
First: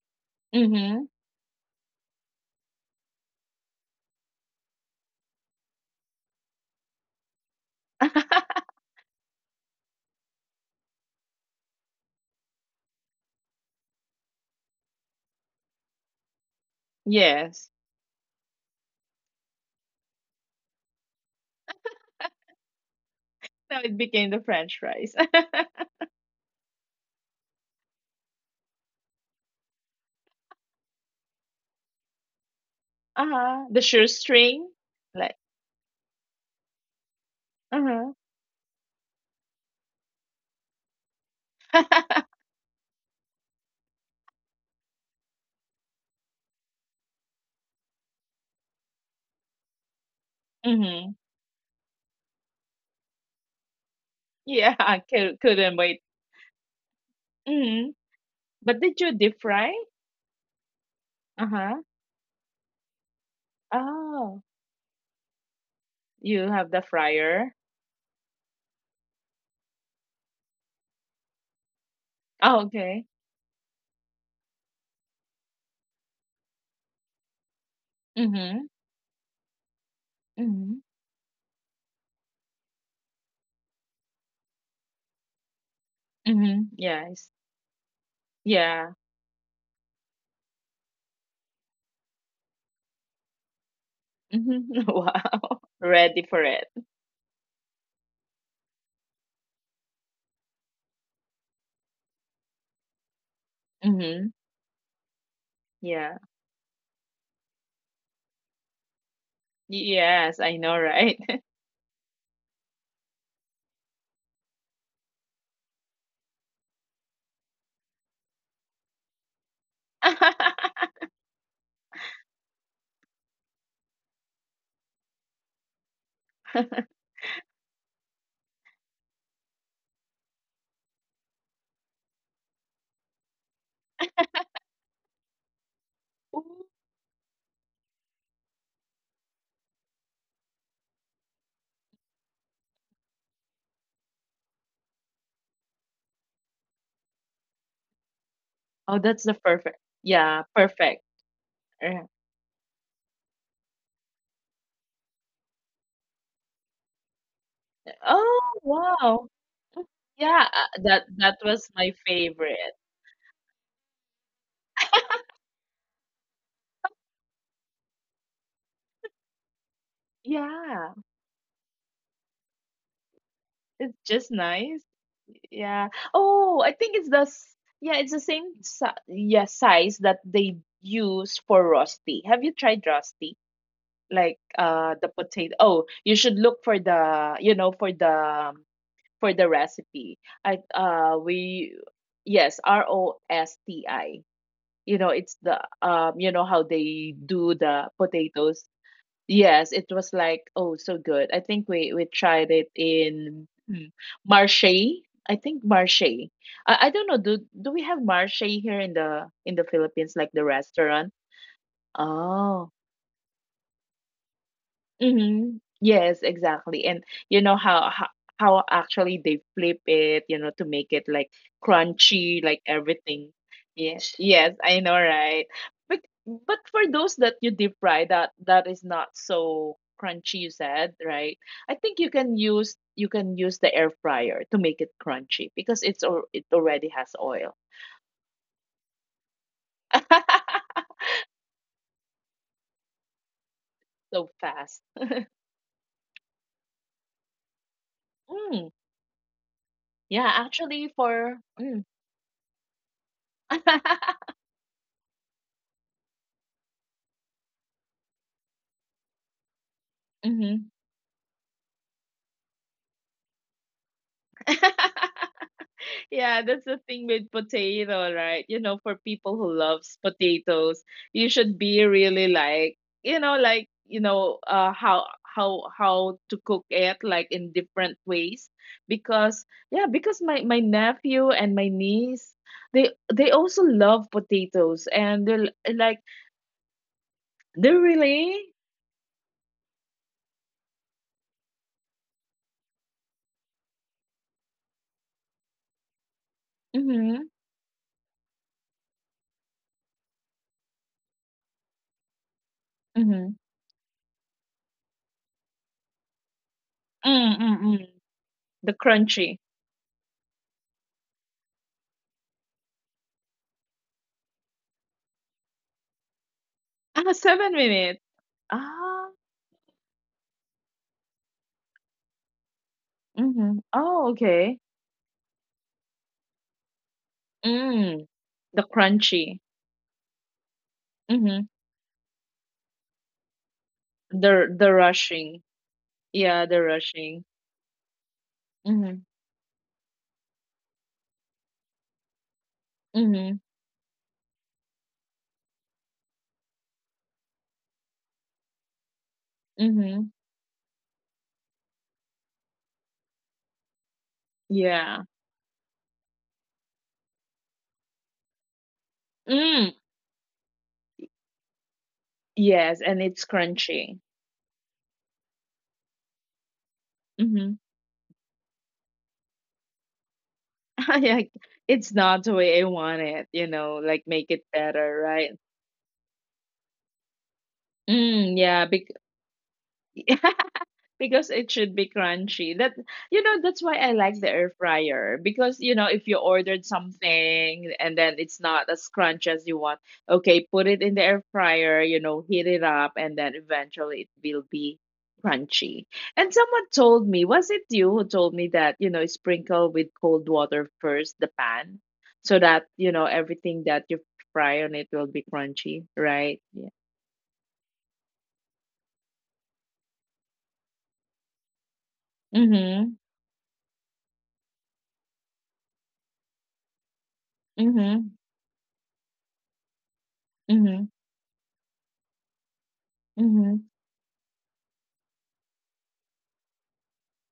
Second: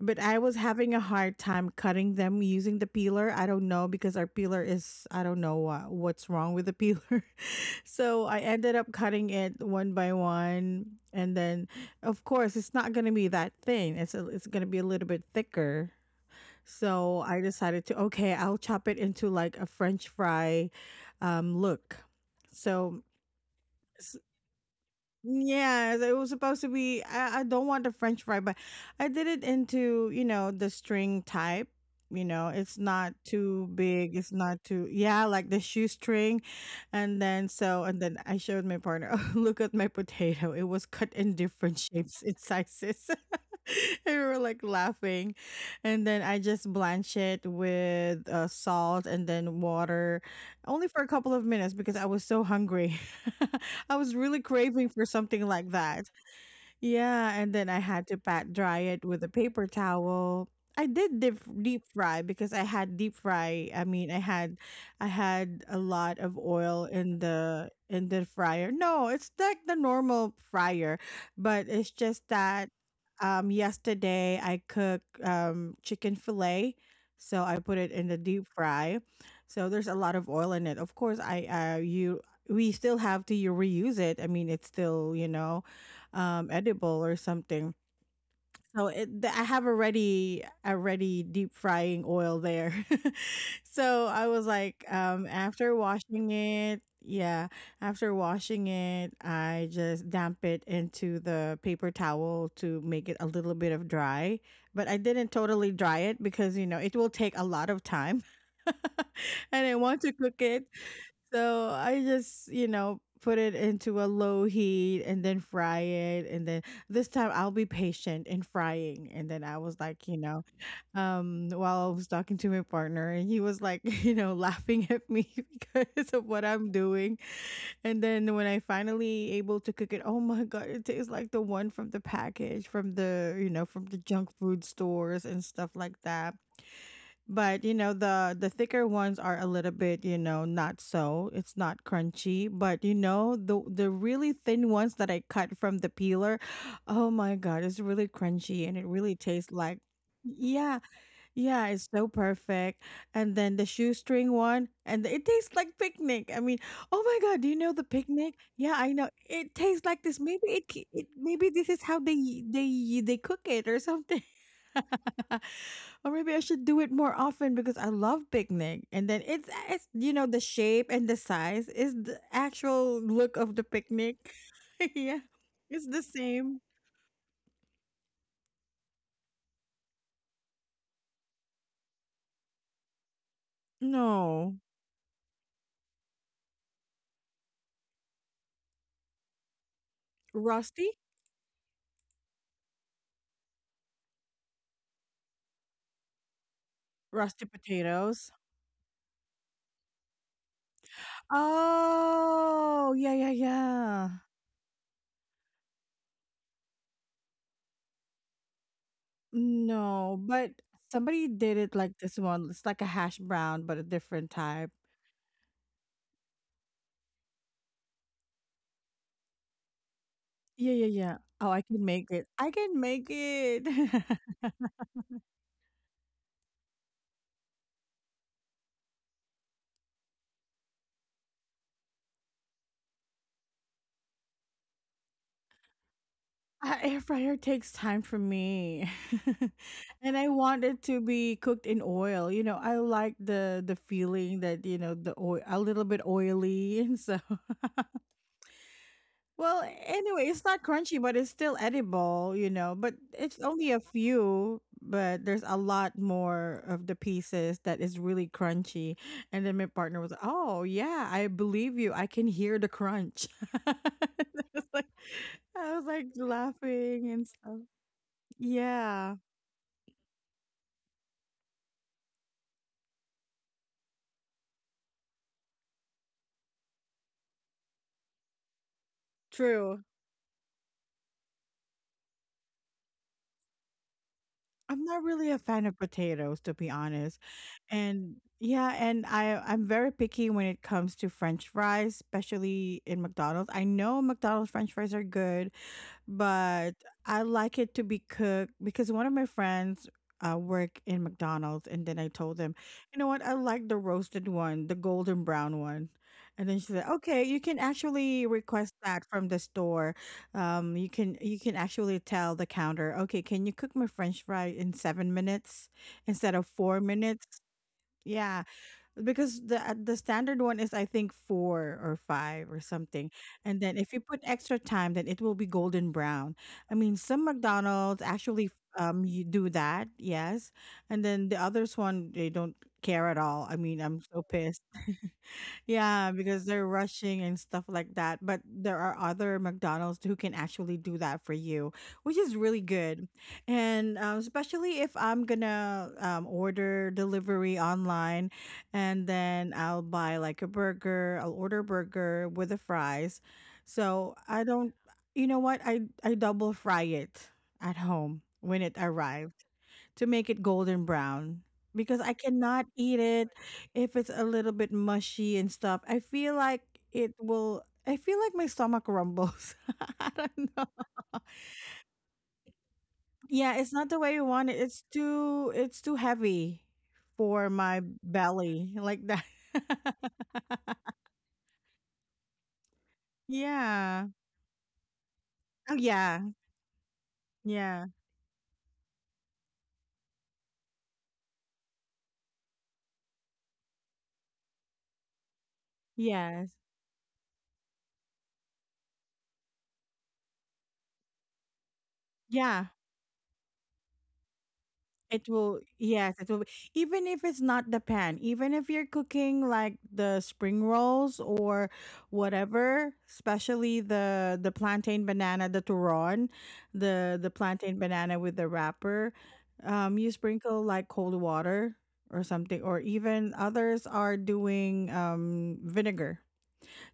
Speaker 1: But I was having a
Speaker 2: Mhm.
Speaker 1: hard time cutting them using the peeler. I don't know because our peeler is, I don't know what, what's wrong with the peeler. So I ended up cutting it one by one, and then of course it's not going to be that thin. It's a, it's going to be a little bit thicker. So I
Speaker 2: Yes.
Speaker 1: decided to, okay, I'll chop it into like a french fry um look. So,
Speaker 2: Now it became
Speaker 1: s-
Speaker 2: the French fries.
Speaker 1: yeah, it was supposed to be. I, I don't want the French fry, but I did it into, you know, the string type. You know, it's not
Speaker 2: Uh-huh. The
Speaker 1: too big. It's
Speaker 2: shoestring.
Speaker 1: not too,
Speaker 2: Like,
Speaker 1: yeah, like the shoestring, and then so,
Speaker 2: uh-huh.
Speaker 1: and then I showed my partner. Oh, look at my potato. It was cut in different shapes and sizes. And we were like laughing, and then I just blanch it with uh, salt and then water, only
Speaker 2: Mhm.
Speaker 1: for a couple of minutes because I was so hungry. I was really
Speaker 2: Yeah, I
Speaker 1: craving for
Speaker 2: cou-
Speaker 1: something
Speaker 2: couldn't
Speaker 1: like
Speaker 2: wait.
Speaker 1: that. Yeah, and then I
Speaker 2: Mhm.
Speaker 1: had to pat dry
Speaker 2: But
Speaker 1: it
Speaker 2: did you
Speaker 1: with a
Speaker 2: deep
Speaker 1: paper
Speaker 2: fry?
Speaker 1: towel. I did deep
Speaker 2: Uh-huh.
Speaker 1: deep fry because I had deep fry. I mean, I
Speaker 2: Oh,
Speaker 1: had I had a lot of
Speaker 2: you have
Speaker 1: oil
Speaker 2: the
Speaker 1: in
Speaker 2: fryer.
Speaker 1: the in the fryer. No, it's like the normal fryer, but it's just
Speaker 2: Oh,
Speaker 1: that
Speaker 2: okay.
Speaker 1: um yesterday I cooked um chicken fillet, so I put it in the deep
Speaker 2: Mhm.
Speaker 1: fry. So there's a lot of oil in
Speaker 2: Mhm.
Speaker 1: it. Of course, I uh you we still have to reuse it. I mean, it's still, you know, um,
Speaker 2: Mhm.
Speaker 1: edible or
Speaker 2: Yes.
Speaker 1: something.
Speaker 2: Yeah.
Speaker 1: So it, th- I have already already deep frying oil there. So I was
Speaker 2: Mhm.
Speaker 1: like, um,
Speaker 2: Wow.
Speaker 1: after
Speaker 2: Ready for
Speaker 1: washing
Speaker 2: it.
Speaker 1: it, yeah, after washing it, I just damp it into the paper towel to make it a little bit of
Speaker 2: Mhm.
Speaker 1: dry. But I didn't totally
Speaker 2: Yeah.
Speaker 1: dry it because you know it will take a lot of time. I didn't want to
Speaker 2: Yes, I
Speaker 1: cook
Speaker 2: know,
Speaker 1: it,
Speaker 2: right?
Speaker 1: so I just, you know, put it into a low heat and then fry it. And then this time I'll be patient in frying. And then I was like, you know, um, while I was talking to my partner, and he was like, you know, laughing at me because of what I'm doing. And then when I finally able to cook it, oh my god, it tastes like the one from the package, from the you know, from the junk food stores and stuff like that. But you know the the thicker ones are a little bit, you know, not so. It's not crunchy, but you know the the really thin ones that I cut from the peeler, oh my god, it's really crunchy and
Speaker 2: Oh,
Speaker 1: it
Speaker 2: that's the
Speaker 1: really tastes
Speaker 2: perfect.
Speaker 1: like
Speaker 2: Yeah,
Speaker 1: yeah,
Speaker 2: perfect.
Speaker 1: yeah,
Speaker 2: Yeah.
Speaker 1: it's so perfect. And then the shoestring one, and it tastes like picnic. I mean, oh my god, do you know the
Speaker 2: Oh,
Speaker 1: picnic? Yeah, I
Speaker 2: wow.
Speaker 1: know. It tastes like this.
Speaker 2: Yeah,
Speaker 1: Maybe
Speaker 2: uh,
Speaker 1: it,
Speaker 2: that
Speaker 1: c- it
Speaker 2: that was
Speaker 1: maybe
Speaker 2: my
Speaker 1: this is how they
Speaker 2: favorite.
Speaker 1: they they cook it or something. Or maybe I should do it more often because I love picnic. And then it's it's you know the
Speaker 2: Yeah,
Speaker 1: shape and the size is the actual look of the
Speaker 2: it's just
Speaker 1: picnic.
Speaker 2: nice.
Speaker 1: Yeah.
Speaker 2: Yeah.
Speaker 1: It's the
Speaker 2: Oh, I
Speaker 1: same.
Speaker 2: think it's the s- yeah, it's the same si yeah size that they use for rosti. Have you tried rosti? Like
Speaker 1: No.
Speaker 2: uh the potato. Oh, you should look for the, you know, for the um, for the recipe. I uh
Speaker 1: Rusty?
Speaker 2: we Yes, R O S T I. You know, it's the, um, you know how they do
Speaker 1: Rusty
Speaker 2: the
Speaker 1: potatoes.
Speaker 2: potatoes. Yes, it was like, oh so good. I think we we tried it
Speaker 1: Oh, yeah,
Speaker 2: in
Speaker 1: yeah,
Speaker 2: hmm,
Speaker 1: yeah.
Speaker 2: Marche. I think Marche. I, I don't know. Do do we have Marche here in the in the Philippines, like the
Speaker 1: No, but
Speaker 2: restaurant?
Speaker 1: somebody did it like this
Speaker 2: Oh.
Speaker 1: one. It's like a hash brown but a different type.
Speaker 2: Mm-hmm. Yes, exactly. And you know how, how how actually they flip it, you know, to make
Speaker 1: Yeah,
Speaker 2: it
Speaker 1: yeah,
Speaker 2: like
Speaker 1: yeah. Oh, I can make
Speaker 2: crunchy,
Speaker 1: it.
Speaker 2: like
Speaker 1: I can
Speaker 2: everything.
Speaker 1: make it.
Speaker 2: Yes. Yes, I know, right? But but for those that you deep fry, that that is not so crunchy, you said, right? I think you can use, you can use the air fryer to make it crunchy, because it's, or it already has
Speaker 1: A air
Speaker 2: oil.
Speaker 1: fryer takes time from me. And I want it to be cooked in oil. You know, I like the the
Speaker 2: So
Speaker 1: feeling
Speaker 2: fast.
Speaker 1: that, you know, the oil a little bit oily and so
Speaker 2: Mm.
Speaker 1: well,
Speaker 2: Yeah,
Speaker 1: anyway, it's
Speaker 2: actually
Speaker 1: not
Speaker 2: for
Speaker 1: crunchy, but it's
Speaker 2: mm.
Speaker 1: still edible, you know, but it's only a few, but there's a lot more of the pieces that is really crunchy. And then my partner was,
Speaker 2: Hmm.
Speaker 1: "Oh, yeah, I believe you. I can hear the crunch." I was like I was
Speaker 2: Yeah,
Speaker 1: like
Speaker 2: that's the thing with
Speaker 1: laughing and stuff.
Speaker 2: potato, right? You know, for people who
Speaker 1: Yeah,
Speaker 2: loves potatoes, you should be really like, you know, like, you know, uh how how how to cook it like in different ways because yeah,
Speaker 1: true.
Speaker 2: because my my nephew and my niece, they they also love potatoes
Speaker 1: I'm
Speaker 2: and
Speaker 1: not
Speaker 2: they're l-
Speaker 1: really a
Speaker 2: like
Speaker 1: fan of potatoes, to be honest.
Speaker 2: they're
Speaker 1: And
Speaker 2: really
Speaker 1: yeah, and I I'm very picky when it comes to French fries, especially in McDonald's. I know McDonald's French fries are good, but
Speaker 2: mm-hmm,
Speaker 1: I like it to be cooked because one of my friends uh, work in McDonald's, and then I told them,
Speaker 2: mm-hmm,
Speaker 1: you know what, I like the roasted one, the golden brown one. And then she said,
Speaker 2: mm, mm,
Speaker 1: "Okay, you
Speaker 2: mm,
Speaker 1: can actually
Speaker 2: the
Speaker 1: request
Speaker 2: crunchy.
Speaker 1: that from the store. Um, you can you can actually tell the counter, okay, can you cook my French fry in seven minutes instead of
Speaker 2: Ah,
Speaker 1: four
Speaker 2: seven
Speaker 1: minutes?
Speaker 2: minutes.
Speaker 1: Yeah,
Speaker 2: Ah,
Speaker 1: because the uh, the standard one is I think four or five or something,
Speaker 2: mm-hmm.
Speaker 1: and
Speaker 2: Oh,
Speaker 1: then if you
Speaker 2: okay.
Speaker 1: put extra time, then it will be golden brown. I mean, some
Speaker 2: Mm.
Speaker 1: McDonald's
Speaker 2: The
Speaker 1: actually
Speaker 2: crunchy.
Speaker 1: um you do that, yes, and
Speaker 2: Mm-hmm.
Speaker 1: then the others one they don't care at all. I mean, I'm
Speaker 2: The
Speaker 1: so
Speaker 2: the
Speaker 1: pissed.
Speaker 2: rushing. Yeah,
Speaker 1: Yeah,
Speaker 2: the
Speaker 1: because they're
Speaker 2: rushing.
Speaker 1: rushing and stuff like that. But
Speaker 2: Mm-hmm.
Speaker 1: there are other McDonald's who can actually do that for you, which is really
Speaker 2: Mm-hmm.
Speaker 1: good. And um, especially if I'm gonna um, order delivery online and then
Speaker 2: Mm-hmm.
Speaker 1: I'll buy like a burger, I'll order burger with the fries. So I
Speaker 2: Yeah.
Speaker 1: don't, you know what? I, I double fry it at home when it arrives
Speaker 2: Mm.
Speaker 1: to make it golden brown because I
Speaker 2: Yes, and
Speaker 1: cannot
Speaker 2: it's
Speaker 1: eat it
Speaker 2: crunchy.
Speaker 1: if it's a little bit mushy and stuff. I feel like
Speaker 2: Mm-hmm.
Speaker 1: it will. I feel like my stomach rumbles. I don't know.
Speaker 2: Yeah, it's not the way I want it, you know,
Speaker 1: Yeah,
Speaker 2: like
Speaker 1: it's
Speaker 2: make
Speaker 1: not the
Speaker 2: it
Speaker 1: way you want it.
Speaker 2: better,
Speaker 1: It's
Speaker 2: right?
Speaker 1: too. It's too heavy for my
Speaker 2: Mm, yeah, bec
Speaker 1: belly like that.
Speaker 2: because it should be crunchy. That you know, that's why I like the
Speaker 1: Yeah.
Speaker 2: air fryer, because you know, if
Speaker 1: Oh
Speaker 2: you
Speaker 1: yeah.
Speaker 2: ordered something and then
Speaker 1: Yeah.
Speaker 2: it's not as crunchy as you want, okay, put it in the air fryer, you know, heat it up, and then eventually it will be crunchy. And someone
Speaker 1: Yes.
Speaker 2: told me, was it you who told me that, you know, sprinkle with cold water first the pan, so that you
Speaker 1: Yeah.
Speaker 2: know everything that you fry on it will be
Speaker 1: It
Speaker 2: crunchy,
Speaker 1: will,
Speaker 2: right?
Speaker 1: yes, it
Speaker 2: Yeah.
Speaker 1: will. Be- Even if it's not the pan, even if you're cooking like the spring rolls or
Speaker 2: Mhm.
Speaker 1: whatever, especially the the plantain banana, the turon, the the
Speaker 2: Mhm.
Speaker 1: plantain banana with the wrapper, um, you
Speaker 2: Mhm.
Speaker 1: sprinkle like cold water or something, or
Speaker 2: Mhm.
Speaker 1: even others are doing um vinegar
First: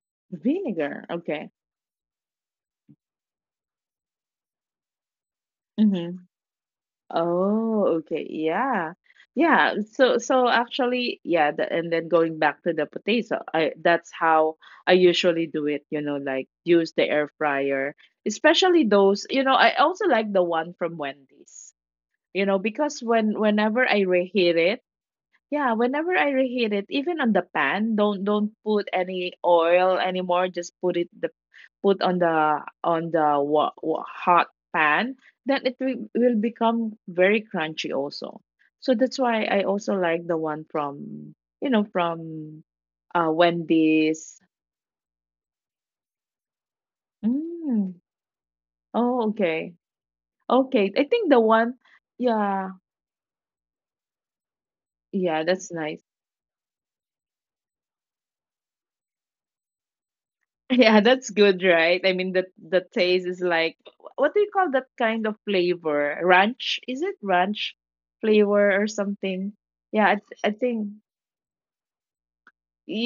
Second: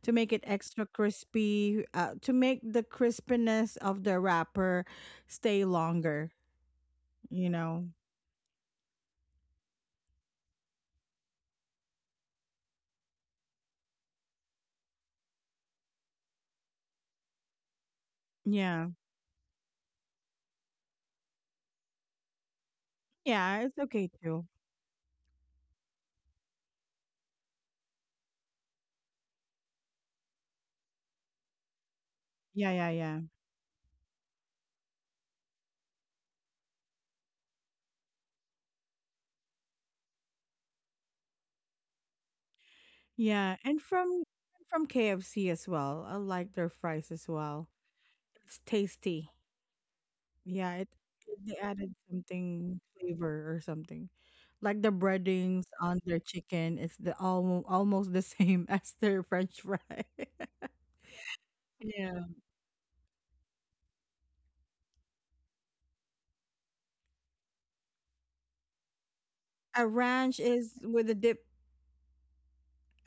Speaker 1: to make it extra
Speaker 2: Vinegar. Okay.
Speaker 1: crispy, uh, to make the crispiness of the wrapper stay
Speaker 2: Mm-hmm.
Speaker 1: longer. You
Speaker 2: Oh,
Speaker 1: know,
Speaker 2: okay. Yeah. Yeah. So so actually, yeah, the, and then going back to the potato, I that's how I usually do it, you know, like use the air fryer, especially
Speaker 1: yeah.
Speaker 2: those, you know, I also like the one from Wendy's. You know, because when
Speaker 1: Yeah, it's
Speaker 2: whenever I
Speaker 1: okay too.
Speaker 2: reheat it, yeah, whenever I reheat it, even on the pan, don't don't put any oil anymore. Just put it the put on the
Speaker 1: Yeah, yeah,
Speaker 2: on
Speaker 1: yeah.
Speaker 2: the wa- wa- hot pan. Then it will, will become very crunchy also. So that's why I also like the one from, you know, from uh
Speaker 1: Yeah, and from
Speaker 2: Wendy's.
Speaker 1: from K F C as well. I like their fries as well.
Speaker 2: Mm.
Speaker 1: It's
Speaker 2: Oh,
Speaker 1: tasty.
Speaker 2: okay,
Speaker 1: Yeah, it
Speaker 2: okay. I think the
Speaker 1: they
Speaker 2: one,
Speaker 1: added
Speaker 2: yeah,
Speaker 1: something flavor or something. Like the
Speaker 2: yeah,
Speaker 1: breadings
Speaker 2: that's
Speaker 1: on
Speaker 2: nice.
Speaker 1: their chicken, it's the almost almost the same as their French fry.
Speaker 2: Yeah, that's good, right? I
Speaker 1: Yeah.
Speaker 2: mean, the the taste is like, what do you call that kind of flavor? Ranch? Is it ranch flavor or something?
Speaker 1: A
Speaker 2: Yeah, I,
Speaker 1: ranch
Speaker 2: th- I
Speaker 1: is
Speaker 2: think.
Speaker 1: with a dip,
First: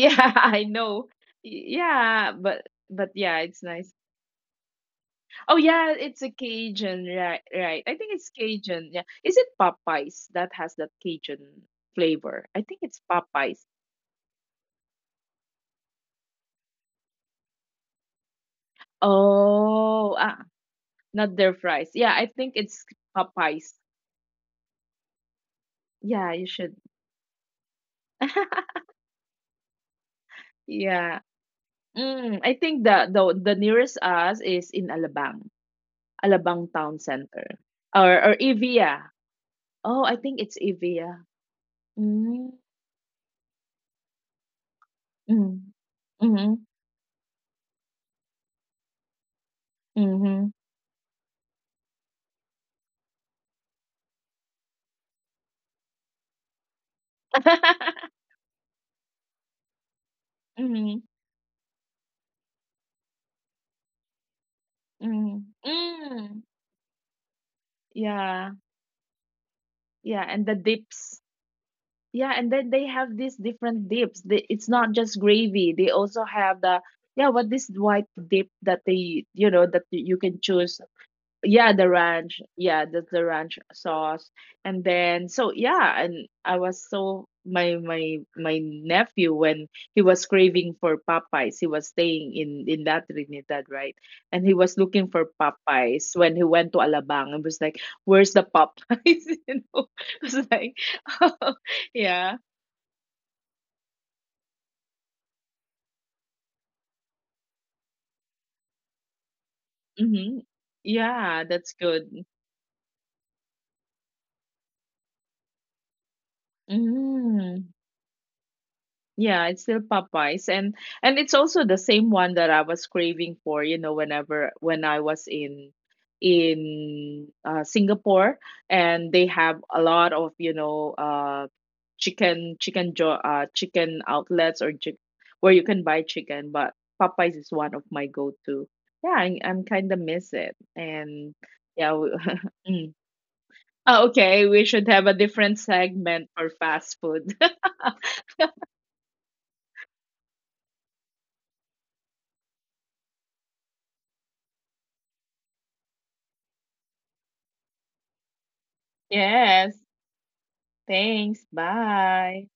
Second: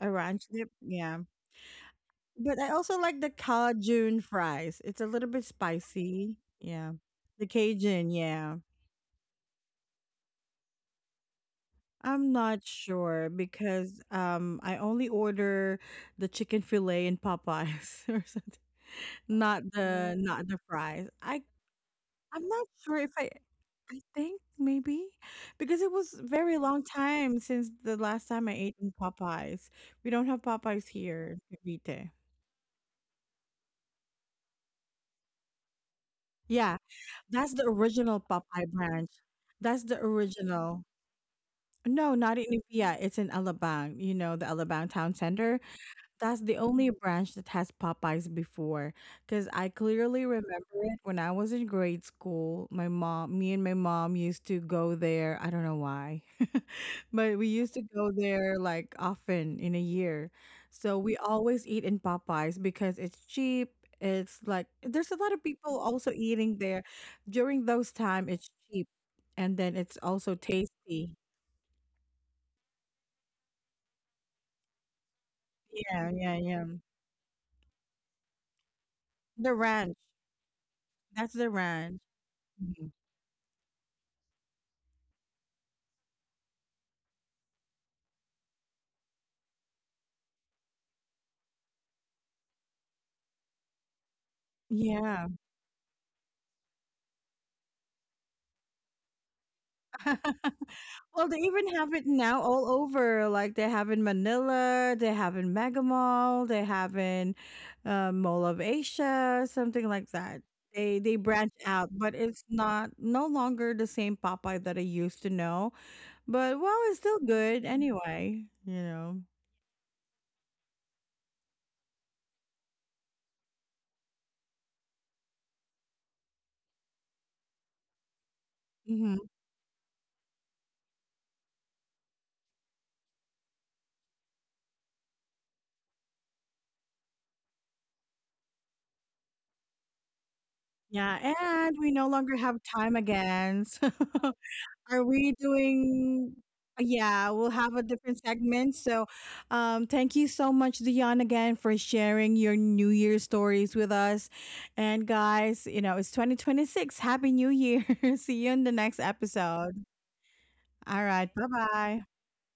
Speaker 1: a ranch
Speaker 2: I
Speaker 1: dip.
Speaker 2: know.
Speaker 1: Yeah.
Speaker 2: Yeah,
Speaker 1: But
Speaker 2: but
Speaker 1: I also
Speaker 2: but
Speaker 1: like the
Speaker 2: yeah, it's nice.
Speaker 1: Cajun fries. It's a little bit
Speaker 2: Oh yeah, it's a
Speaker 1: spicy. Yeah.
Speaker 2: Cajun, right?
Speaker 1: The
Speaker 2: Right. I
Speaker 1: Cajun,
Speaker 2: think it's
Speaker 1: yeah.
Speaker 2: Cajun. Yeah. Is it Popeyes that has that Cajun
Speaker 1: I'm
Speaker 2: flavor?
Speaker 1: not
Speaker 2: I think it's
Speaker 1: sure
Speaker 2: Popeyes.
Speaker 1: because um I only order the chicken fillet in Popeyes or something. Not the Oh.
Speaker 2: Oh, ah,
Speaker 1: Not the fries.
Speaker 2: not
Speaker 1: I
Speaker 2: their fries. Yeah, I
Speaker 1: I'm
Speaker 2: think
Speaker 1: not
Speaker 2: it's
Speaker 1: sure if I
Speaker 2: Popeyes.
Speaker 1: I think maybe because it was
Speaker 2: Yeah, you
Speaker 1: very
Speaker 2: should.
Speaker 1: long time since the last time I ate in Popeyes. We don't have Popeyes
Speaker 2: Yeah.
Speaker 1: here in Cavite.
Speaker 2: Mm, I think the the the nearest us is in Alabang, Alabang
Speaker 1: Yeah,
Speaker 2: Town Center,
Speaker 1: that's the original
Speaker 2: or or
Speaker 1: Popeye
Speaker 2: Evia.
Speaker 1: branch. That's the
Speaker 2: Oh, I think it's
Speaker 1: original.
Speaker 2: Evia.
Speaker 1: No, not in
Speaker 2: Mm,
Speaker 1: Nuvia. It's in Alabang. You know the Alabang Town Center.
Speaker 2: mm,
Speaker 1: That's the
Speaker 2: mm,
Speaker 1: only branch that has Popeyes before. Because I clearly
Speaker 2: mm,
Speaker 1: remember it when I was in grade school. My mom, me and my mom used to go there. I don't know why, but we used to go there like often in a year. So
Speaker 2: mm,
Speaker 1: we always eat in Popeyes because it's cheap. It's like there's a lot
Speaker 2: mm,
Speaker 1: of people also
Speaker 2: mm.
Speaker 1: eating there during those time. It's
Speaker 2: Yeah,
Speaker 1: cheap and then it's
Speaker 2: yeah,
Speaker 1: also
Speaker 2: and the
Speaker 1: tasty.
Speaker 2: dips. Yeah, and then they have these different dips. They, it's not just gravy. They
Speaker 1: Yeah,
Speaker 2: also
Speaker 1: yeah,
Speaker 2: have
Speaker 1: yeah.
Speaker 2: the, yeah, what this white dip that they, you
Speaker 1: The
Speaker 2: know, that
Speaker 1: ranch.
Speaker 2: y- you can choose,
Speaker 1: That's the
Speaker 2: yeah, the
Speaker 1: ranch.
Speaker 2: ranch, yeah,
Speaker 1: Mhm.
Speaker 2: the, the ranch sauce. And then so, yeah, and I was, so my my my nephew, when he was craving for Popeyes, he was staying in in that Trinidad, right? And he was looking
Speaker 1: Yeah.
Speaker 2: for Popeyes when he went to Alabang and was like, where's the Popeyes? You know, was like
Speaker 1: Well, they even have it
Speaker 2: yeah.
Speaker 1: now all over. Like they have in Manila, they have in Mega Mall, they have in uh, Mall of Asia, something like
Speaker 2: Hmm.
Speaker 1: that. They they
Speaker 2: Yeah,
Speaker 1: branch
Speaker 2: that's
Speaker 1: out,
Speaker 2: good.
Speaker 1: but it's not no longer the same Popeye that I used to know. But well, it's still good
Speaker 2: Mm-hmm.
Speaker 1: anyway. You know.
Speaker 2: Yeah, it's still Popeyes, and and it's also the same one that I was craving for, you know, whenever when I was in in uh, Singapore, and
Speaker 1: Hmm.
Speaker 2: they have a lot of, you know, uh chicken chicken jo uh chicken outlets, or chick where you can buy chicken, but Popeyes is one of my go-to. Yeah, I, I'm kind of miss it.
Speaker 1: Yeah,
Speaker 2: And
Speaker 1: and we
Speaker 2: yeah,
Speaker 1: no
Speaker 2: we,
Speaker 1: longer have
Speaker 2: mm.
Speaker 1: time again.
Speaker 2: Oh, okay, we should
Speaker 1: Are
Speaker 2: have a
Speaker 1: we
Speaker 2: different segment
Speaker 1: doing?
Speaker 2: for fast
Speaker 1: Yeah,
Speaker 2: food.
Speaker 1: we'll have a different segment. So, um, thank you so much, Dion, again for sharing your New Year stories with us. And guys, you know it's twenty twenty-six. Happy New Year! See you in the next
Speaker 2: Yes.
Speaker 1: episode. All right,
Speaker 2: Thanks.
Speaker 1: bye bye.
Speaker 2: Bye.